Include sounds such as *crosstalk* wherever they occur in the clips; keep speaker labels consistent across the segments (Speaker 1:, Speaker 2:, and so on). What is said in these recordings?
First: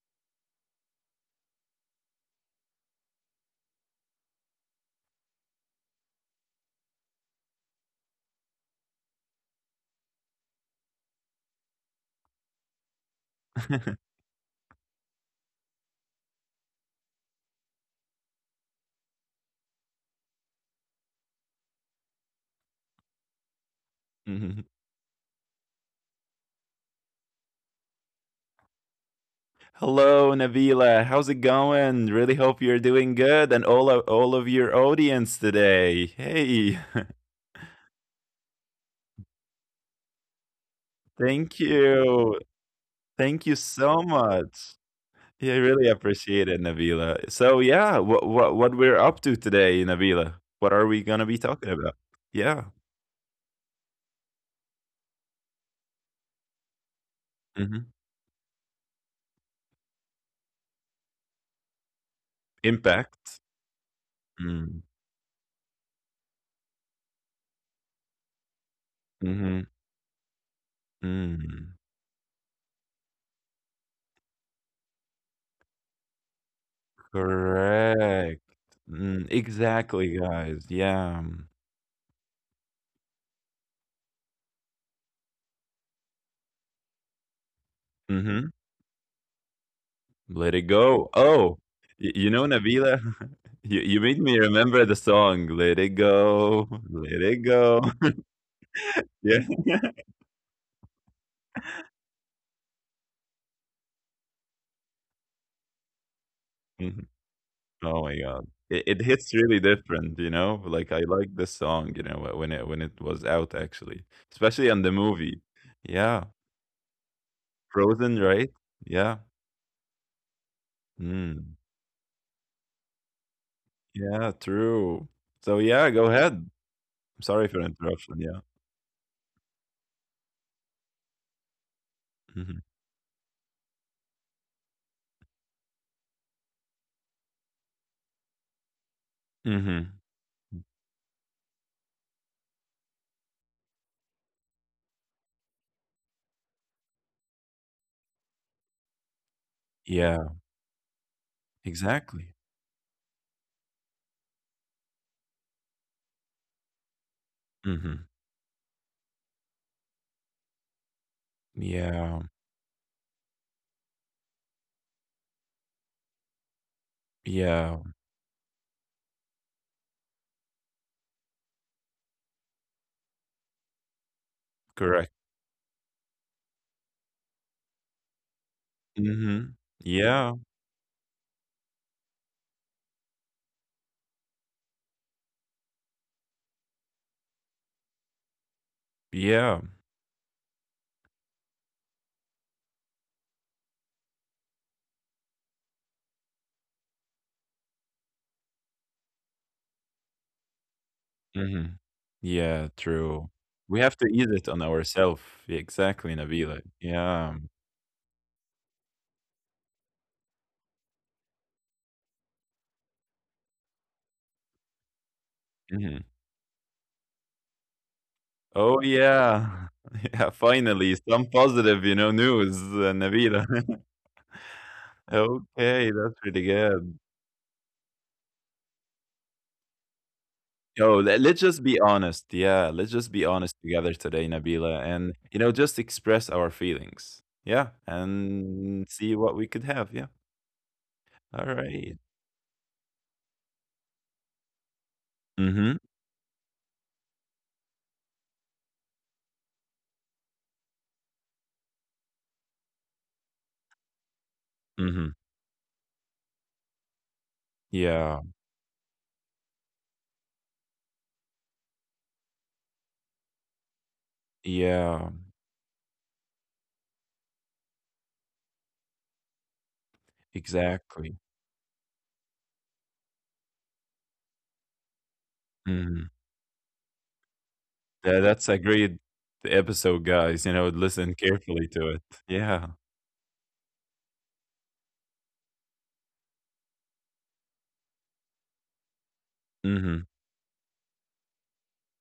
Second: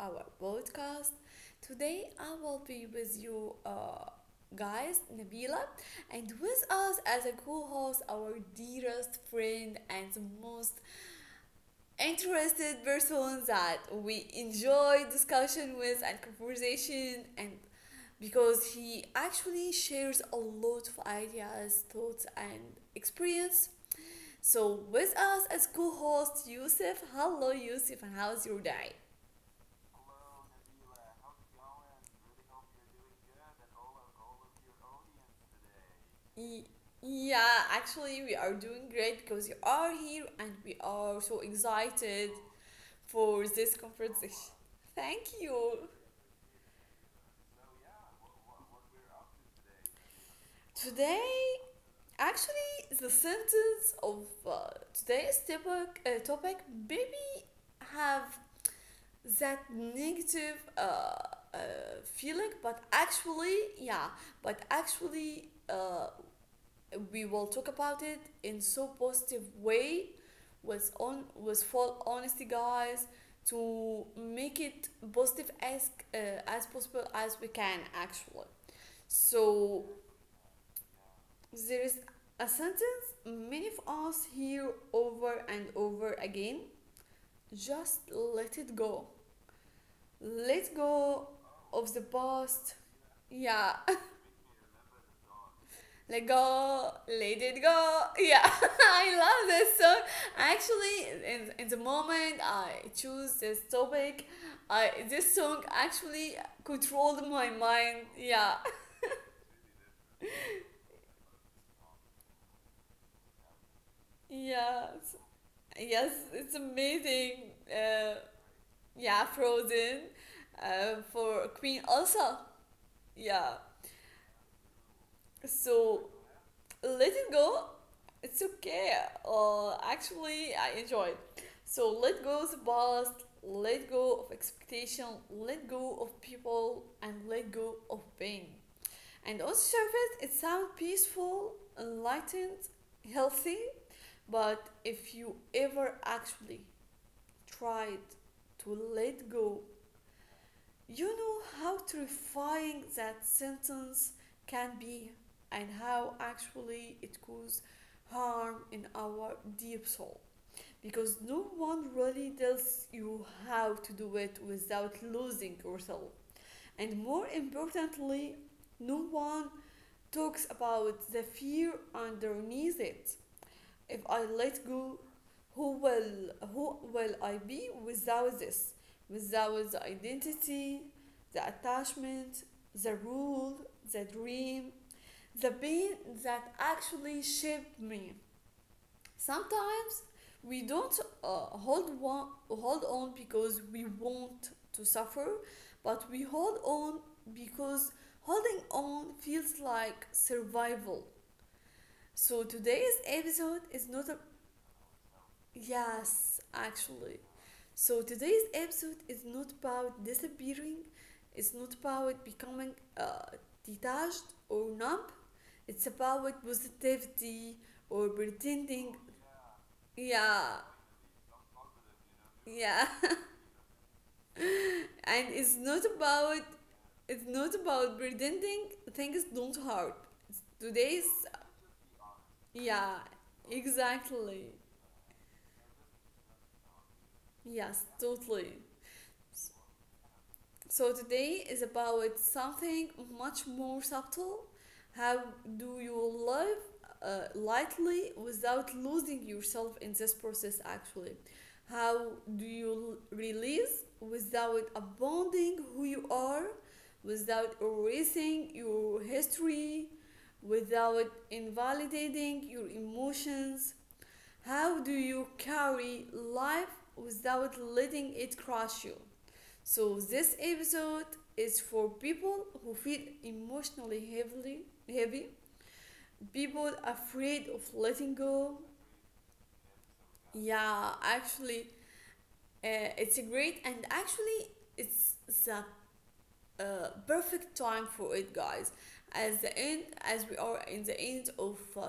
Speaker 1: our podcast. Today I will be with you, guys, Nabila, and with us as a co-host, our dearest friend and the most interested person that we enjoy discussion with and conversation and because he actually shares a lot of ideas, thoughts, and experience
Speaker 2: Mhm.
Speaker 1: so with us as co-host Yusuf. Hello Yusuf, and how's your day?
Speaker 2: Hello, Navila. How's it going? Really hope you're doing good and all of your audience today.
Speaker 1: Y-
Speaker 2: Hey, *laughs*
Speaker 1: yeah, actually we are doing great because you are here and we are so
Speaker 2: thank
Speaker 1: excited
Speaker 2: you. Thank
Speaker 1: for
Speaker 2: you
Speaker 1: this
Speaker 2: so
Speaker 1: conversation.
Speaker 2: much.
Speaker 1: Thank
Speaker 2: Yeah, I
Speaker 1: you.
Speaker 2: really appreciate it, Navila. So, yeah, what we're up to today, Navila? What are we gonna
Speaker 1: Today,
Speaker 2: be talking about? Yeah.
Speaker 1: actually, the sentence of today's topic, topic maybe
Speaker 2: hmm
Speaker 1: have that negative uh, feeling, but
Speaker 2: Impact.
Speaker 1: actually, yeah, but
Speaker 2: Mm.
Speaker 1: actually, we will talk about it in so positive
Speaker 2: hmm
Speaker 1: way, with on with
Speaker 2: Mm.
Speaker 1: full honesty, guys, to make it positive as possible as we can
Speaker 2: Correct.
Speaker 1: actually.
Speaker 2: Mm.
Speaker 1: So
Speaker 2: Exactly, guys. Yeah.
Speaker 1: there is a sentence many of us hear over and over again. Just
Speaker 2: hmm
Speaker 1: let it go.
Speaker 2: Let it
Speaker 1: Let
Speaker 2: go.
Speaker 1: go
Speaker 2: Oh,
Speaker 1: of the
Speaker 2: you know,
Speaker 1: past.
Speaker 2: Nabila, *laughs*
Speaker 1: Yeah,
Speaker 2: you made me remember the song Let It
Speaker 1: *laughs* let
Speaker 2: Go,
Speaker 1: go,
Speaker 2: Let
Speaker 1: let
Speaker 2: It
Speaker 1: it
Speaker 2: Go.
Speaker 1: go. Yeah, *laughs* I
Speaker 2: *laughs* yeah.
Speaker 1: love this
Speaker 2: *laughs*
Speaker 1: song. Actually, in the moment I choose this topic, I this song actually
Speaker 2: Mhm.
Speaker 1: controlled my
Speaker 2: Oh
Speaker 1: mind.
Speaker 2: my God.
Speaker 1: Yeah,
Speaker 2: It hits really different, you know? Like I like this song, you know, when it was out actually,
Speaker 1: *laughs*
Speaker 2: especially on the
Speaker 1: yeah,
Speaker 2: movie.
Speaker 1: yes,
Speaker 2: Yeah.
Speaker 1: it's amazing.
Speaker 2: Frozen, right? Yeah.
Speaker 1: Yeah, Frozen.
Speaker 2: Mm.
Speaker 1: For Queen Elsa. Yeah.
Speaker 2: Yeah, true. So yeah, go
Speaker 1: So
Speaker 2: ahead. I'm
Speaker 1: let it
Speaker 2: sorry for
Speaker 1: go.
Speaker 2: interruption. Yeah.
Speaker 1: It's okay. Actually, I enjoyed. So let go
Speaker 2: hmm
Speaker 1: of the past. Let go of expectation. Let go of people, and let go of pain. And on
Speaker 2: hmm
Speaker 1: surface, it sounds peaceful, enlightened, healthy. But if you ever actually tried to let go,
Speaker 2: Yeah,
Speaker 1: you know how
Speaker 2: exactly.
Speaker 1: terrifying that sentence can be and how actually it causes
Speaker 2: hmm
Speaker 1: harm in our deep soul because no one
Speaker 2: Yeah.
Speaker 1: really tells you how to do it without losing yourself. And more
Speaker 2: Yeah.
Speaker 1: importantly, no one talks about the fear underneath it. If I let
Speaker 2: Correct.
Speaker 1: go, who will I be without this?
Speaker 2: Mhm.
Speaker 1: Without the
Speaker 2: Yeah,
Speaker 1: identity, the attachment, the rule, the dream, the pain that actually shaped me.
Speaker 2: yeah.
Speaker 1: Sometimes we don't uh, hold on because we want to suffer, but we hold on because holding on feels like survival.
Speaker 2: Mhm.
Speaker 1: So
Speaker 2: Yeah,
Speaker 1: today's
Speaker 2: true.
Speaker 1: episode
Speaker 2: We have
Speaker 1: is
Speaker 2: to
Speaker 1: not
Speaker 2: ease
Speaker 1: a,
Speaker 2: it on ourselves. Exactly,
Speaker 1: yes,
Speaker 2: Nabila. Yeah.
Speaker 1: actually. So today's episode is not about disappearing, it's not about becoming detached or numb, it's
Speaker 2: Mhm.
Speaker 1: about positivity or
Speaker 2: Oh,
Speaker 1: pretending.
Speaker 2: yeah. *laughs* Yeah,
Speaker 1: Yeah,
Speaker 2: finally, some positive, you know, news,
Speaker 1: yeah. *laughs*
Speaker 2: Nabila. *laughs*
Speaker 1: And it's
Speaker 2: Okay,
Speaker 1: not
Speaker 2: that's pretty
Speaker 1: about
Speaker 2: good.
Speaker 1: pretending things don't hurt. It's
Speaker 2: Yo,
Speaker 1: today's
Speaker 2: let's just be honest. Yeah, let's
Speaker 1: yeah,
Speaker 2: just be honest together today,
Speaker 1: exactly.
Speaker 2: Nabila, and, you know, just express our feelings. Yeah,
Speaker 1: Yes, totally.
Speaker 2: and see what we could have. Yeah.
Speaker 1: So
Speaker 2: All
Speaker 1: today is
Speaker 2: right.
Speaker 1: about something much more subtle. How
Speaker 2: Mm-hmm.
Speaker 1: do you live lightly without losing yourself in this process actually? How do you release without
Speaker 2: Mm-hmm.
Speaker 1: abandoning who you are, without
Speaker 2: Yeah.
Speaker 1: erasing your history, without invalidating your emotions? How do
Speaker 2: Yeah,
Speaker 1: you carry life without letting it crush you? So, this
Speaker 2: exactly.
Speaker 1: episode is for people who feel emotionally heavily heavy,
Speaker 2: Mhm.
Speaker 1: people afraid of letting
Speaker 2: That's a
Speaker 1: go.
Speaker 2: great episode, guys, you know,
Speaker 1: Yeah,
Speaker 2: listen carefully
Speaker 1: actually,
Speaker 2: to it. Yeah.
Speaker 1: it's a great and actually, it's the perfect time for it, guys. As the end,
Speaker 2: Mhm.
Speaker 1: as we are in the end of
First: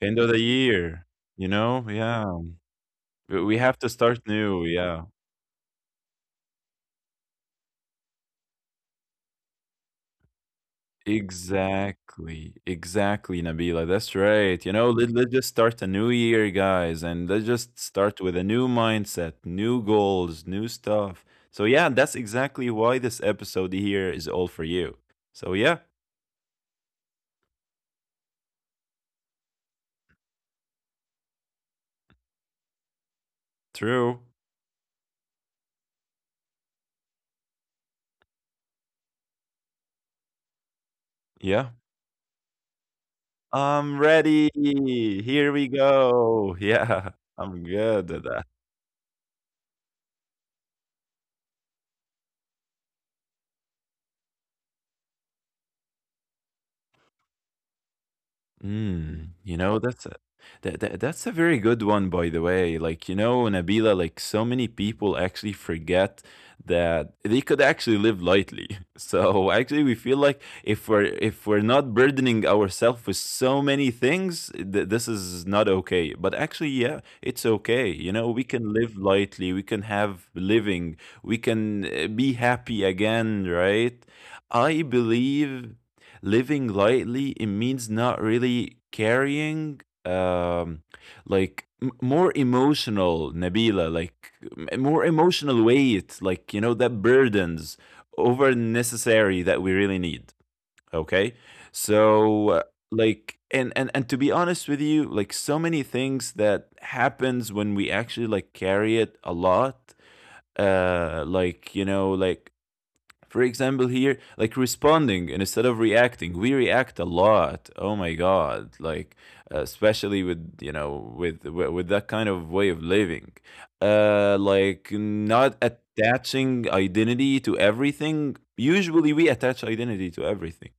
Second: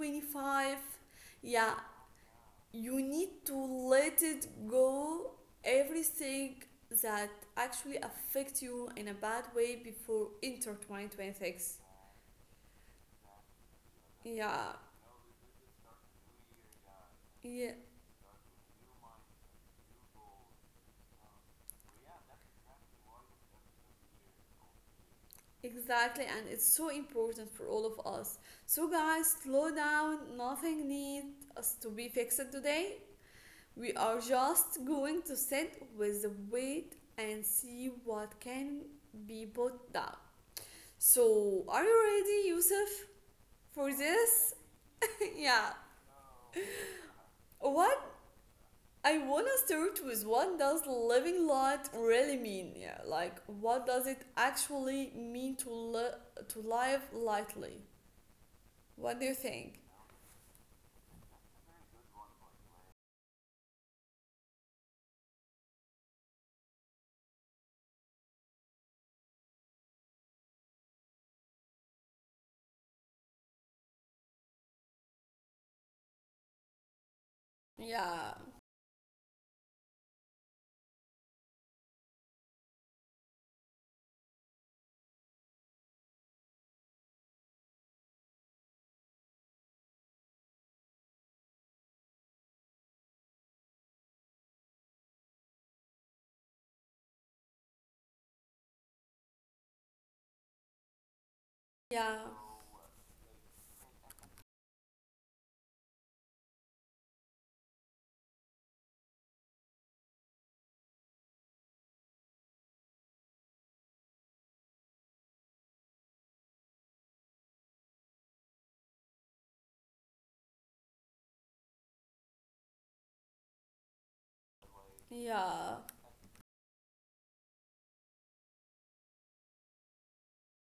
Speaker 2: End of the year, you
Speaker 1: yeah,
Speaker 2: know? Yeah.
Speaker 1: you
Speaker 2: We
Speaker 1: need to
Speaker 2: we have to start
Speaker 1: let it
Speaker 2: new, yeah.
Speaker 1: go everything that actually affects you in a bad way before enter 2026.
Speaker 2: Exactly, exactly, Nabila, that's right. You
Speaker 1: Yeah,
Speaker 2: know, let's just start a new year, guys, and let's
Speaker 1: yeah,
Speaker 2: just start with a new mindset, new goals, new stuff. So, yeah, that's exactly why this episode here is all for you. So, yeah,
Speaker 1: exactly, and it's so important for all of us. So guys, slow down, nothing needs us to be fixed today. We
Speaker 2: true.
Speaker 1: are just going to sit with the weight and see what can be put down. So
Speaker 2: Yeah.
Speaker 1: are you ready, Yusuf, for
Speaker 2: I'm ready.
Speaker 1: this? *laughs*
Speaker 2: Here we
Speaker 1: Yeah.
Speaker 2: go. *laughs* Yeah, I'm
Speaker 1: What
Speaker 2: good at that.
Speaker 1: I wanna start with, what does living light really mean? Yeah, like what does it actually mean to to live lightly? What
Speaker 2: Mm.
Speaker 1: do you
Speaker 2: You know,
Speaker 1: think?
Speaker 2: that that's a very good one, by the way. Like, you know, Nabila, like so many people actually forget that they could actually live lightly. *laughs* So actually, we feel like if we're not burdening ourselves with so many things, this is not okay. But actually, yeah, it's okay. You know,
Speaker 1: Yeah,
Speaker 2: we can live lightly. We can have living. We can be happy again, right? I believe living lightly it means not really carrying um like more emotional Nabila, like more emotional weight, like, you know, that burdens over necessary that we really need. Okay,
Speaker 1: yeah,
Speaker 2: so like and to be honest with you, like so many things that happens when we actually like carry it a lot, like, you know, like for example here, like responding and instead of reacting, we react a lot. Oh my god, like especially with, you know, with that kind of way of living, like not
Speaker 1: yeah,
Speaker 2: attaching identity to everything. Usually we attach identity to everything,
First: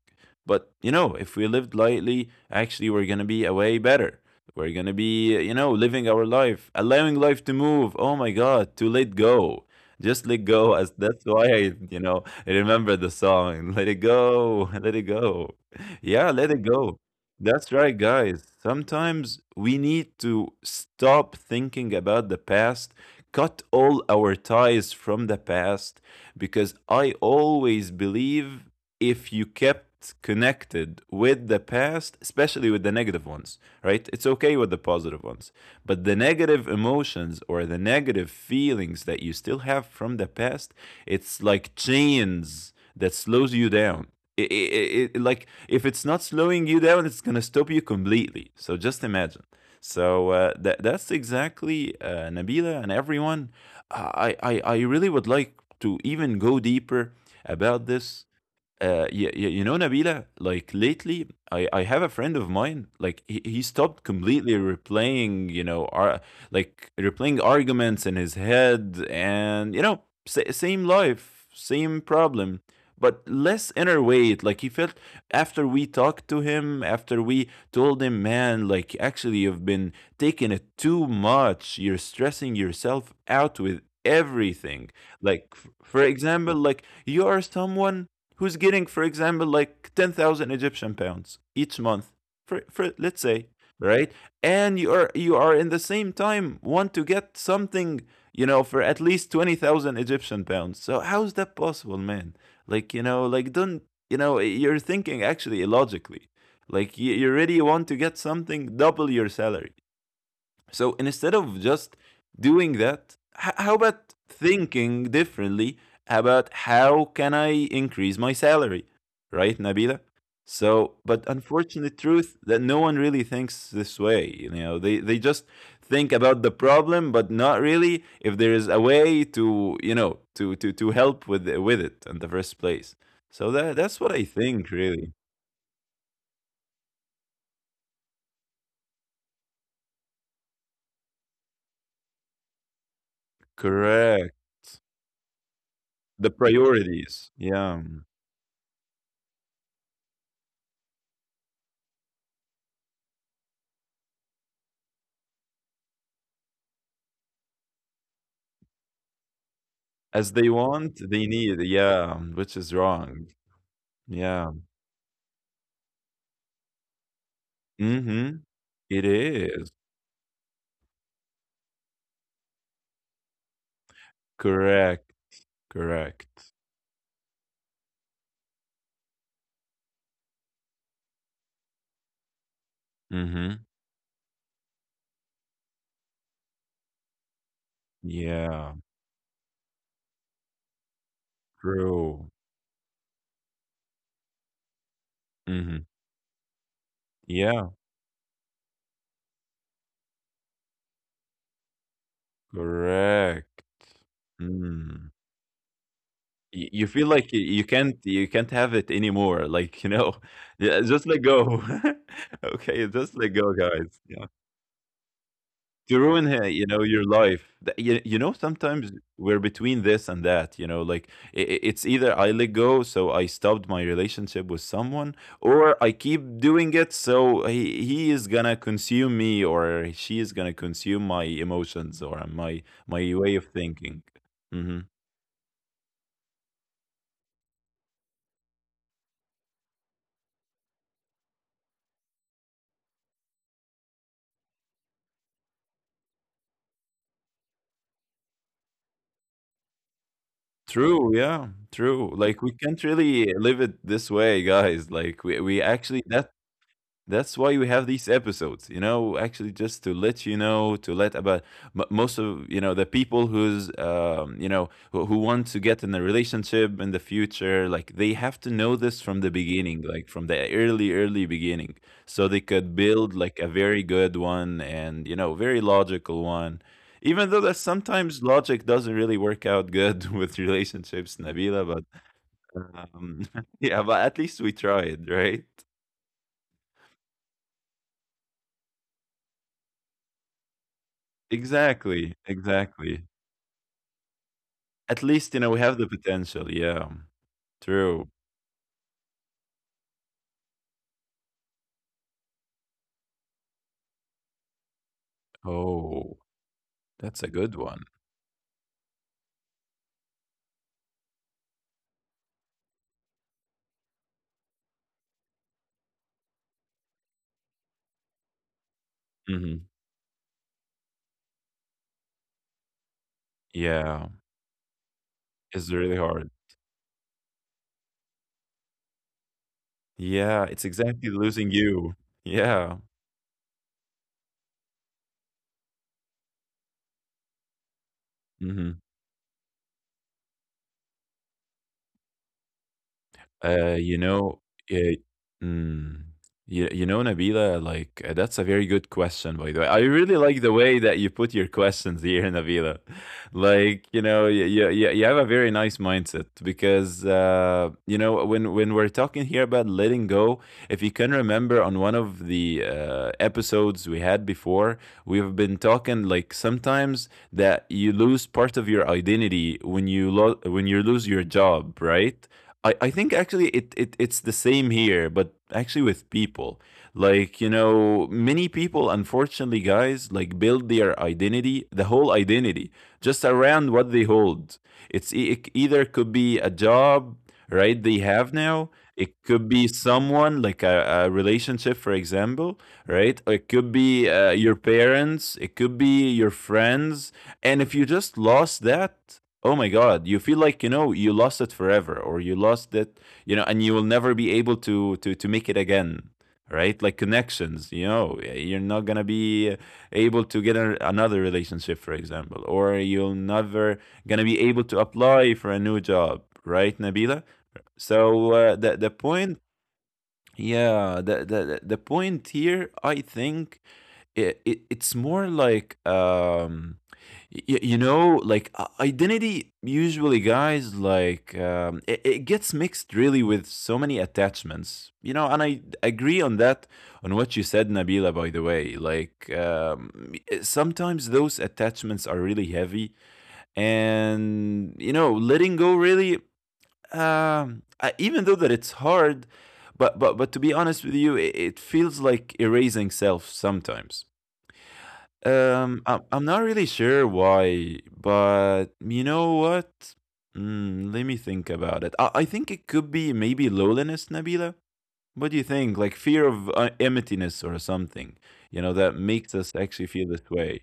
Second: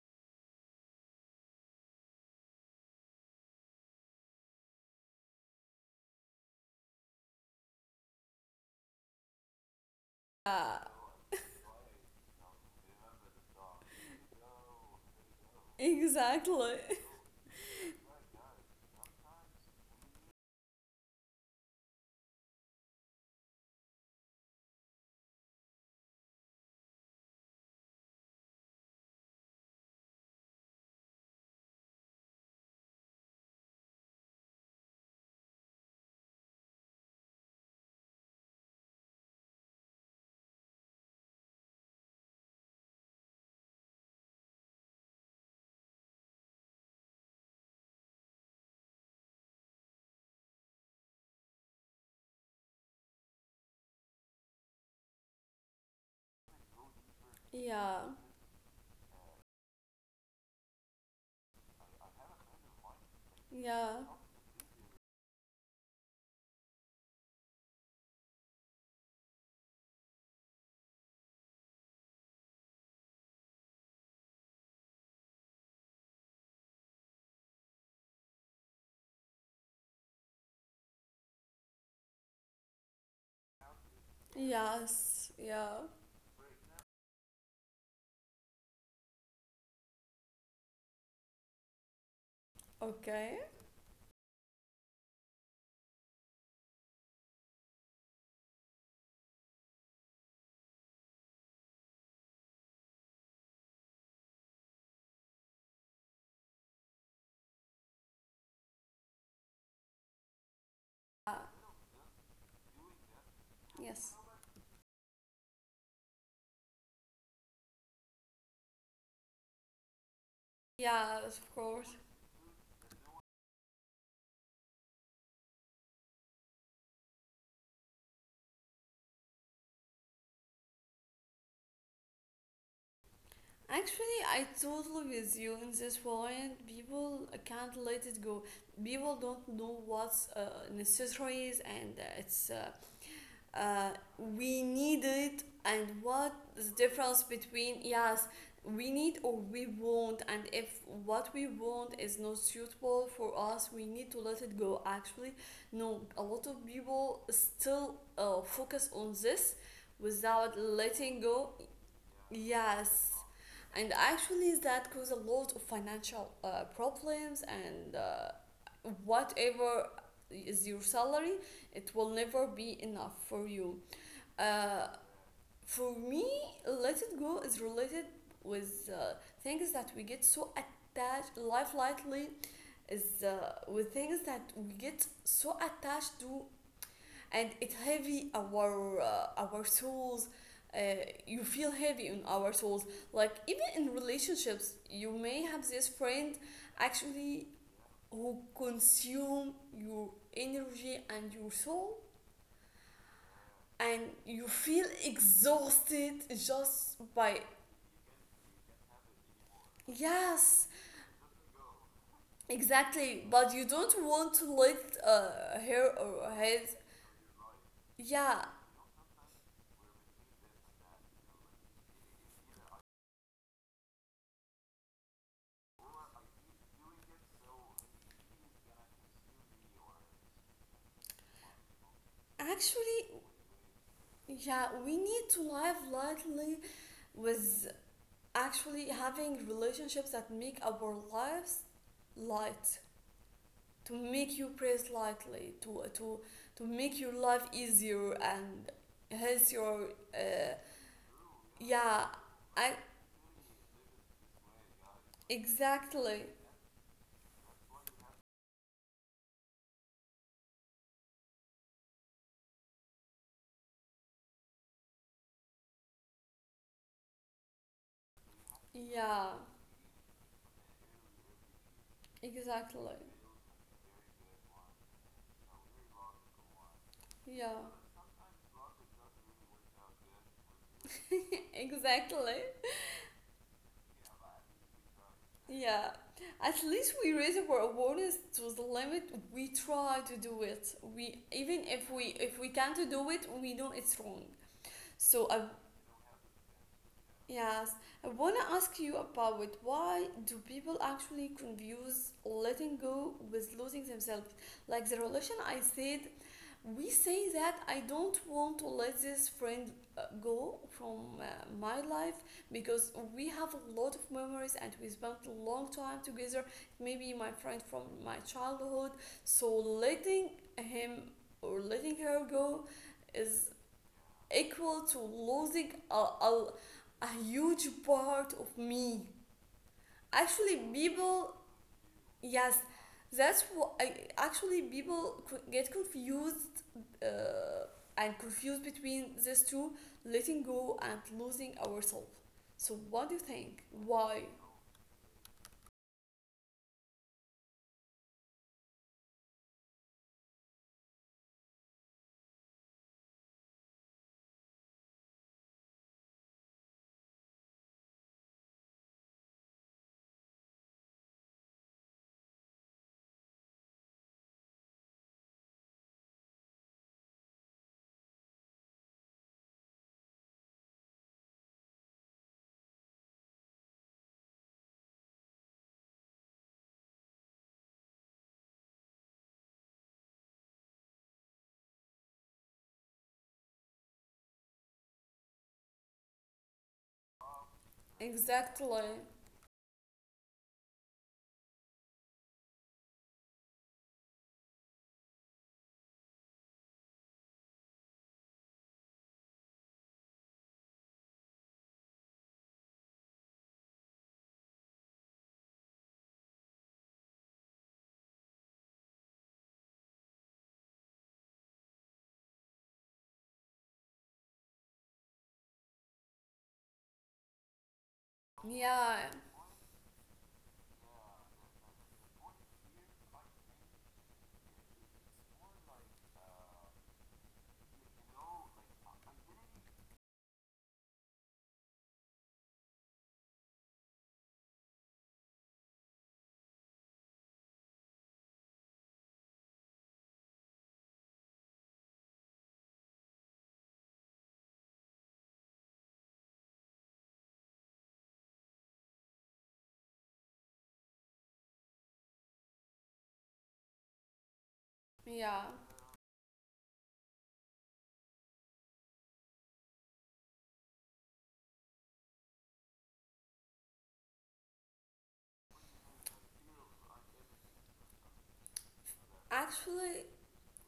Speaker 2: but you know, if we lived lightly, actually we're gonna be a way better. We're gonna be, you know, living our life, allowing life to move. Oh my god, to let go, just let go.
Speaker 1: yeah,
Speaker 2: As that's why I, you know, I remember the song. Let it go. *laughs* Let it go. Yeah, let it
Speaker 1: exactly.
Speaker 2: go. That's right, guys. Sometimes we need to stop thinking about the past, cut all our ties from the past, because I always believe if you kept connected with the past, especially with the negative ones, right? It's okay with the positive ones. But the negative emotions or the negative feelings that you still have from the past, it's like chains that slows you down. Like if it's not slowing you down, it's gonna stop you completely. So just imagine. So that that's exactly Nabila and everyone. I really would like to even go deeper
Speaker 1: *laughs*
Speaker 2: about
Speaker 1: yeah,
Speaker 2: this. You, you know, Nabila, like lately, I have a friend of mine, like he stopped
Speaker 1: yeah,
Speaker 2: completely replaying, you know, like replaying arguments in his head and, you know, same life, same problem, but less inner weight. Like he felt after we talked to him, after we told him, man, like actually you've been taking it too much. You're stressing yourself out with everything.
Speaker 1: yes,
Speaker 2: Like,
Speaker 1: yeah.
Speaker 2: for example, like you are someone who's getting, for example, like 10,000 Egyptian pounds each month, for let's
Speaker 1: Okay.
Speaker 2: say, right? And you are in the same time want to get something, you know, for at least 20,000 Egyptian pounds. So how is that possible, man? Like, you know, like don't, you know, you're thinking actually illogically. Like you really want to get something double your salary. So instead
Speaker 1: Yeah,
Speaker 2: of just doing that, how about
Speaker 1: yes.
Speaker 2: thinking differently about how can I increase my salary, right, Nabila? So, but
Speaker 1: Yes, of course.
Speaker 2: unfortunate truth that no one really thinks this way. You know, they just think about the problem, but not really if there is a way to, you know, to help with it in the first place. So that that's what
Speaker 1: Actually,
Speaker 2: I
Speaker 1: I
Speaker 2: think
Speaker 1: totally
Speaker 2: really.
Speaker 1: with you in this point. People can't let it go. People don't know what's necessary is and it's uh,
Speaker 2: Correct.
Speaker 1: we need it and
Speaker 2: The
Speaker 1: what is the difference
Speaker 2: priorities.
Speaker 1: between
Speaker 2: Yeah.
Speaker 1: yes we need or we want, and if what we want is not suitable for us, we need to let it go actually. No, a lot of people still focus on this
Speaker 2: As they
Speaker 1: without
Speaker 2: want,
Speaker 1: letting
Speaker 2: they
Speaker 1: go.
Speaker 2: need, yeah, which is
Speaker 1: Yes,
Speaker 2: wrong.
Speaker 1: and
Speaker 2: Yeah.
Speaker 1: actually, that caused a lot of financial problems. And
Speaker 2: Mhm. It is.
Speaker 1: whatever is your salary, it will never be enough for you. Uh,
Speaker 2: Correct.
Speaker 1: for me,
Speaker 2: Correct.
Speaker 1: let it go is related with things that we get so attached. Life lightly is
Speaker 2: Mhm.
Speaker 1: with things that we get so attached to and it heavy
Speaker 2: Yeah.
Speaker 1: our souls, uh, you feel heavy on
Speaker 2: True.
Speaker 1: our souls, like even in relationships you may have
Speaker 2: Mhm.
Speaker 1: this friend actually
Speaker 2: Yeah.
Speaker 1: who consume your energy and your soul
Speaker 2: Correct.
Speaker 1: and you feel
Speaker 2: Mm.
Speaker 1: exhausted
Speaker 2: You feel
Speaker 1: just
Speaker 2: like
Speaker 1: by
Speaker 2: you can't have it anymore. Like, you know, *laughs*
Speaker 1: yes
Speaker 2: yeah, just let go. *laughs* Okay, just
Speaker 1: exactly
Speaker 2: let
Speaker 1: but
Speaker 2: go,
Speaker 1: you don't
Speaker 2: guys.
Speaker 1: want to let her
Speaker 2: To ruin
Speaker 1: or
Speaker 2: her, you
Speaker 1: his
Speaker 2: know, your life. You, you know,
Speaker 1: yeah
Speaker 2: sometimes we're between this and that, you know, like it's either I let go, so I stopped my relationship with someone, or I keep doing it, so he is gonna consume me, or she is gonna consume my emotions or my
Speaker 1: actually.
Speaker 2: my way of thinking.
Speaker 1: Yeah,
Speaker 2: hmm
Speaker 1: we need to live lightly with actually having relationships that make our lives light, to make you praise lightly, to make your life easier and hence your uh,
Speaker 2: True, yeah,
Speaker 1: yeah,
Speaker 2: true. Like we
Speaker 1: I
Speaker 2: can't really live it this way, guys. Like we actually
Speaker 1: exactly.
Speaker 2: that That's why we have these episodes, you know, actually just to let you know, to let about most of, you know, the people who's, you know, who want to get in a relationship in the future, like they have to know this from the
Speaker 1: Yeah,
Speaker 2: beginning, like from the early, early beginning. So they could
Speaker 1: exactly.
Speaker 2: build like a very good one and, you know, very logical one. Even though
Speaker 1: Yeah,
Speaker 2: that sometimes logic doesn't really work out good *laughs* with relationships,
Speaker 1: *laughs*
Speaker 2: Nabila, but
Speaker 1: exactly.
Speaker 2: *laughs* yeah, but at least we tried, right?
Speaker 1: Yeah, at least we raise our awareness to the limit. We try to do it. We even
Speaker 2: Exactly,
Speaker 1: if we can't
Speaker 2: exactly.
Speaker 1: do it, we know it's wrong.
Speaker 2: At least,
Speaker 1: So
Speaker 2: you
Speaker 1: I
Speaker 2: know, we have the potential. Yeah,
Speaker 1: yes,
Speaker 2: true.
Speaker 1: I wanna ask you about it. Why do people actually confuse letting go with losing themselves? Like the relation I said,
Speaker 2: Oh,
Speaker 1: we
Speaker 2: that's a
Speaker 1: say
Speaker 2: good
Speaker 1: that
Speaker 2: one.
Speaker 1: I don't want to let this friend go from my life because we have a lot of memories and we spent a long time together. Maybe my friend from my childhood. So
Speaker 2: hmm
Speaker 1: letting him or letting her go is
Speaker 2: Yeah,
Speaker 1: equal to
Speaker 2: it's
Speaker 1: losing
Speaker 2: really hard.
Speaker 1: a huge part of me.
Speaker 2: Yeah,
Speaker 1: Actually,
Speaker 2: it's exactly
Speaker 1: people,
Speaker 2: losing you.
Speaker 1: yes,
Speaker 2: Yeah.
Speaker 1: that's what I, actually people get confused uh, and confused
Speaker 2: hmm
Speaker 1: between these two, letting go and losing ourselves. So, what do you think?
Speaker 2: You
Speaker 1: Why?
Speaker 2: know, uh, mm, you, you know, Nabila, like that's a very good question, by the way. I really like the way that you put your questions here, *laughs* Nabila. Like, you know, you have a very nice mindset because, you know, when we're talking here about letting go, if you can remember on one of the episodes we had before, we've been talking like sometimes that you lose part of your identity when when you lose your job, right? I think actually it it's the same here, but actually with people. Like, you know, many people, unfortunately, guys, like build their identity, the whole identity, just around what they hold. It's it either could be a job, right, they have
Speaker 1: Exactly.
Speaker 2: now. It could be someone, like a relationship, for example, right? Or it could be your parents. It could be your friends. And if you just lost that, oh my God, you feel like, you know, you lost it forever or you lost it, you know, and you will never be able to make it again, right? Like connections, you know, you're not gonna be able to get another relationship, for example, or you'll never gonna be able to apply for a new job, right, Nabila? So
Speaker 1: Yeah,
Speaker 2: yeah, the point here, I think it it's more like you, you know, like identity usually, guys, like it, it gets mixed really with so many attachments, you know, and I agree on that, on what you said, Nabila, by the way, like sometimes those attachments are really heavy, and you know, letting go really even though that it's hard, but to be honest with you, it feels like erasing self sometimes.
Speaker 1: yeah.
Speaker 2: I'm not really sure why, but you know what? Mm, let me think about it. I think it could be maybe loneliness, Nabila. What do you think? Like fear of emptiness or something, you know, that makes us actually
Speaker 1: Actually,
Speaker 2: feel this way.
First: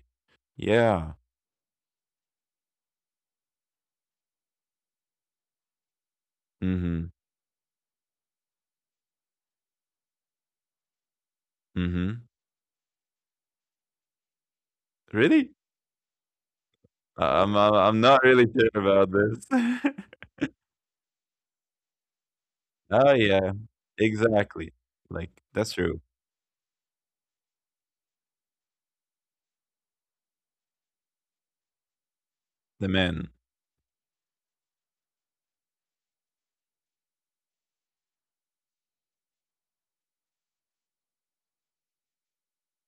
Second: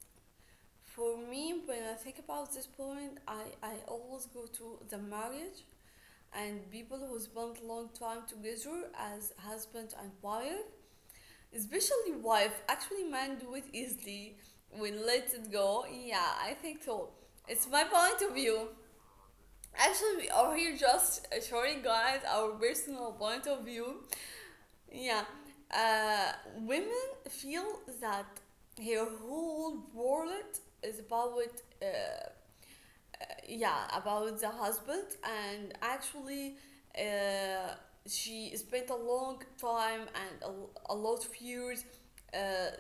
Speaker 2: Yeah.
Speaker 1: for me, when I think about this point, I always go to the marriage and people
Speaker 2: Mm-hmm.
Speaker 1: who spent long time together as husband and wife, especially
Speaker 2: Mm-hmm.
Speaker 1: wife. Actually men do it easily, we let
Speaker 2: Really?
Speaker 1: it go, yeah, I think so.
Speaker 2: I- I'm
Speaker 1: It's
Speaker 2: I'm
Speaker 1: my
Speaker 2: I'm not
Speaker 1: point of
Speaker 2: really
Speaker 1: view,
Speaker 2: sure about this.
Speaker 1: actually we
Speaker 2: *laughs*
Speaker 1: are here just showing guys our
Speaker 2: Oh
Speaker 1: personal
Speaker 2: yeah,
Speaker 1: point of view.
Speaker 2: exactly. Like
Speaker 1: Yeah,
Speaker 2: that's true.
Speaker 1: uh, women feel that her whole world is about uh,
Speaker 2: The man.
Speaker 1: yeah, about the husband, and actually uh, she spent a long time and a lot of years,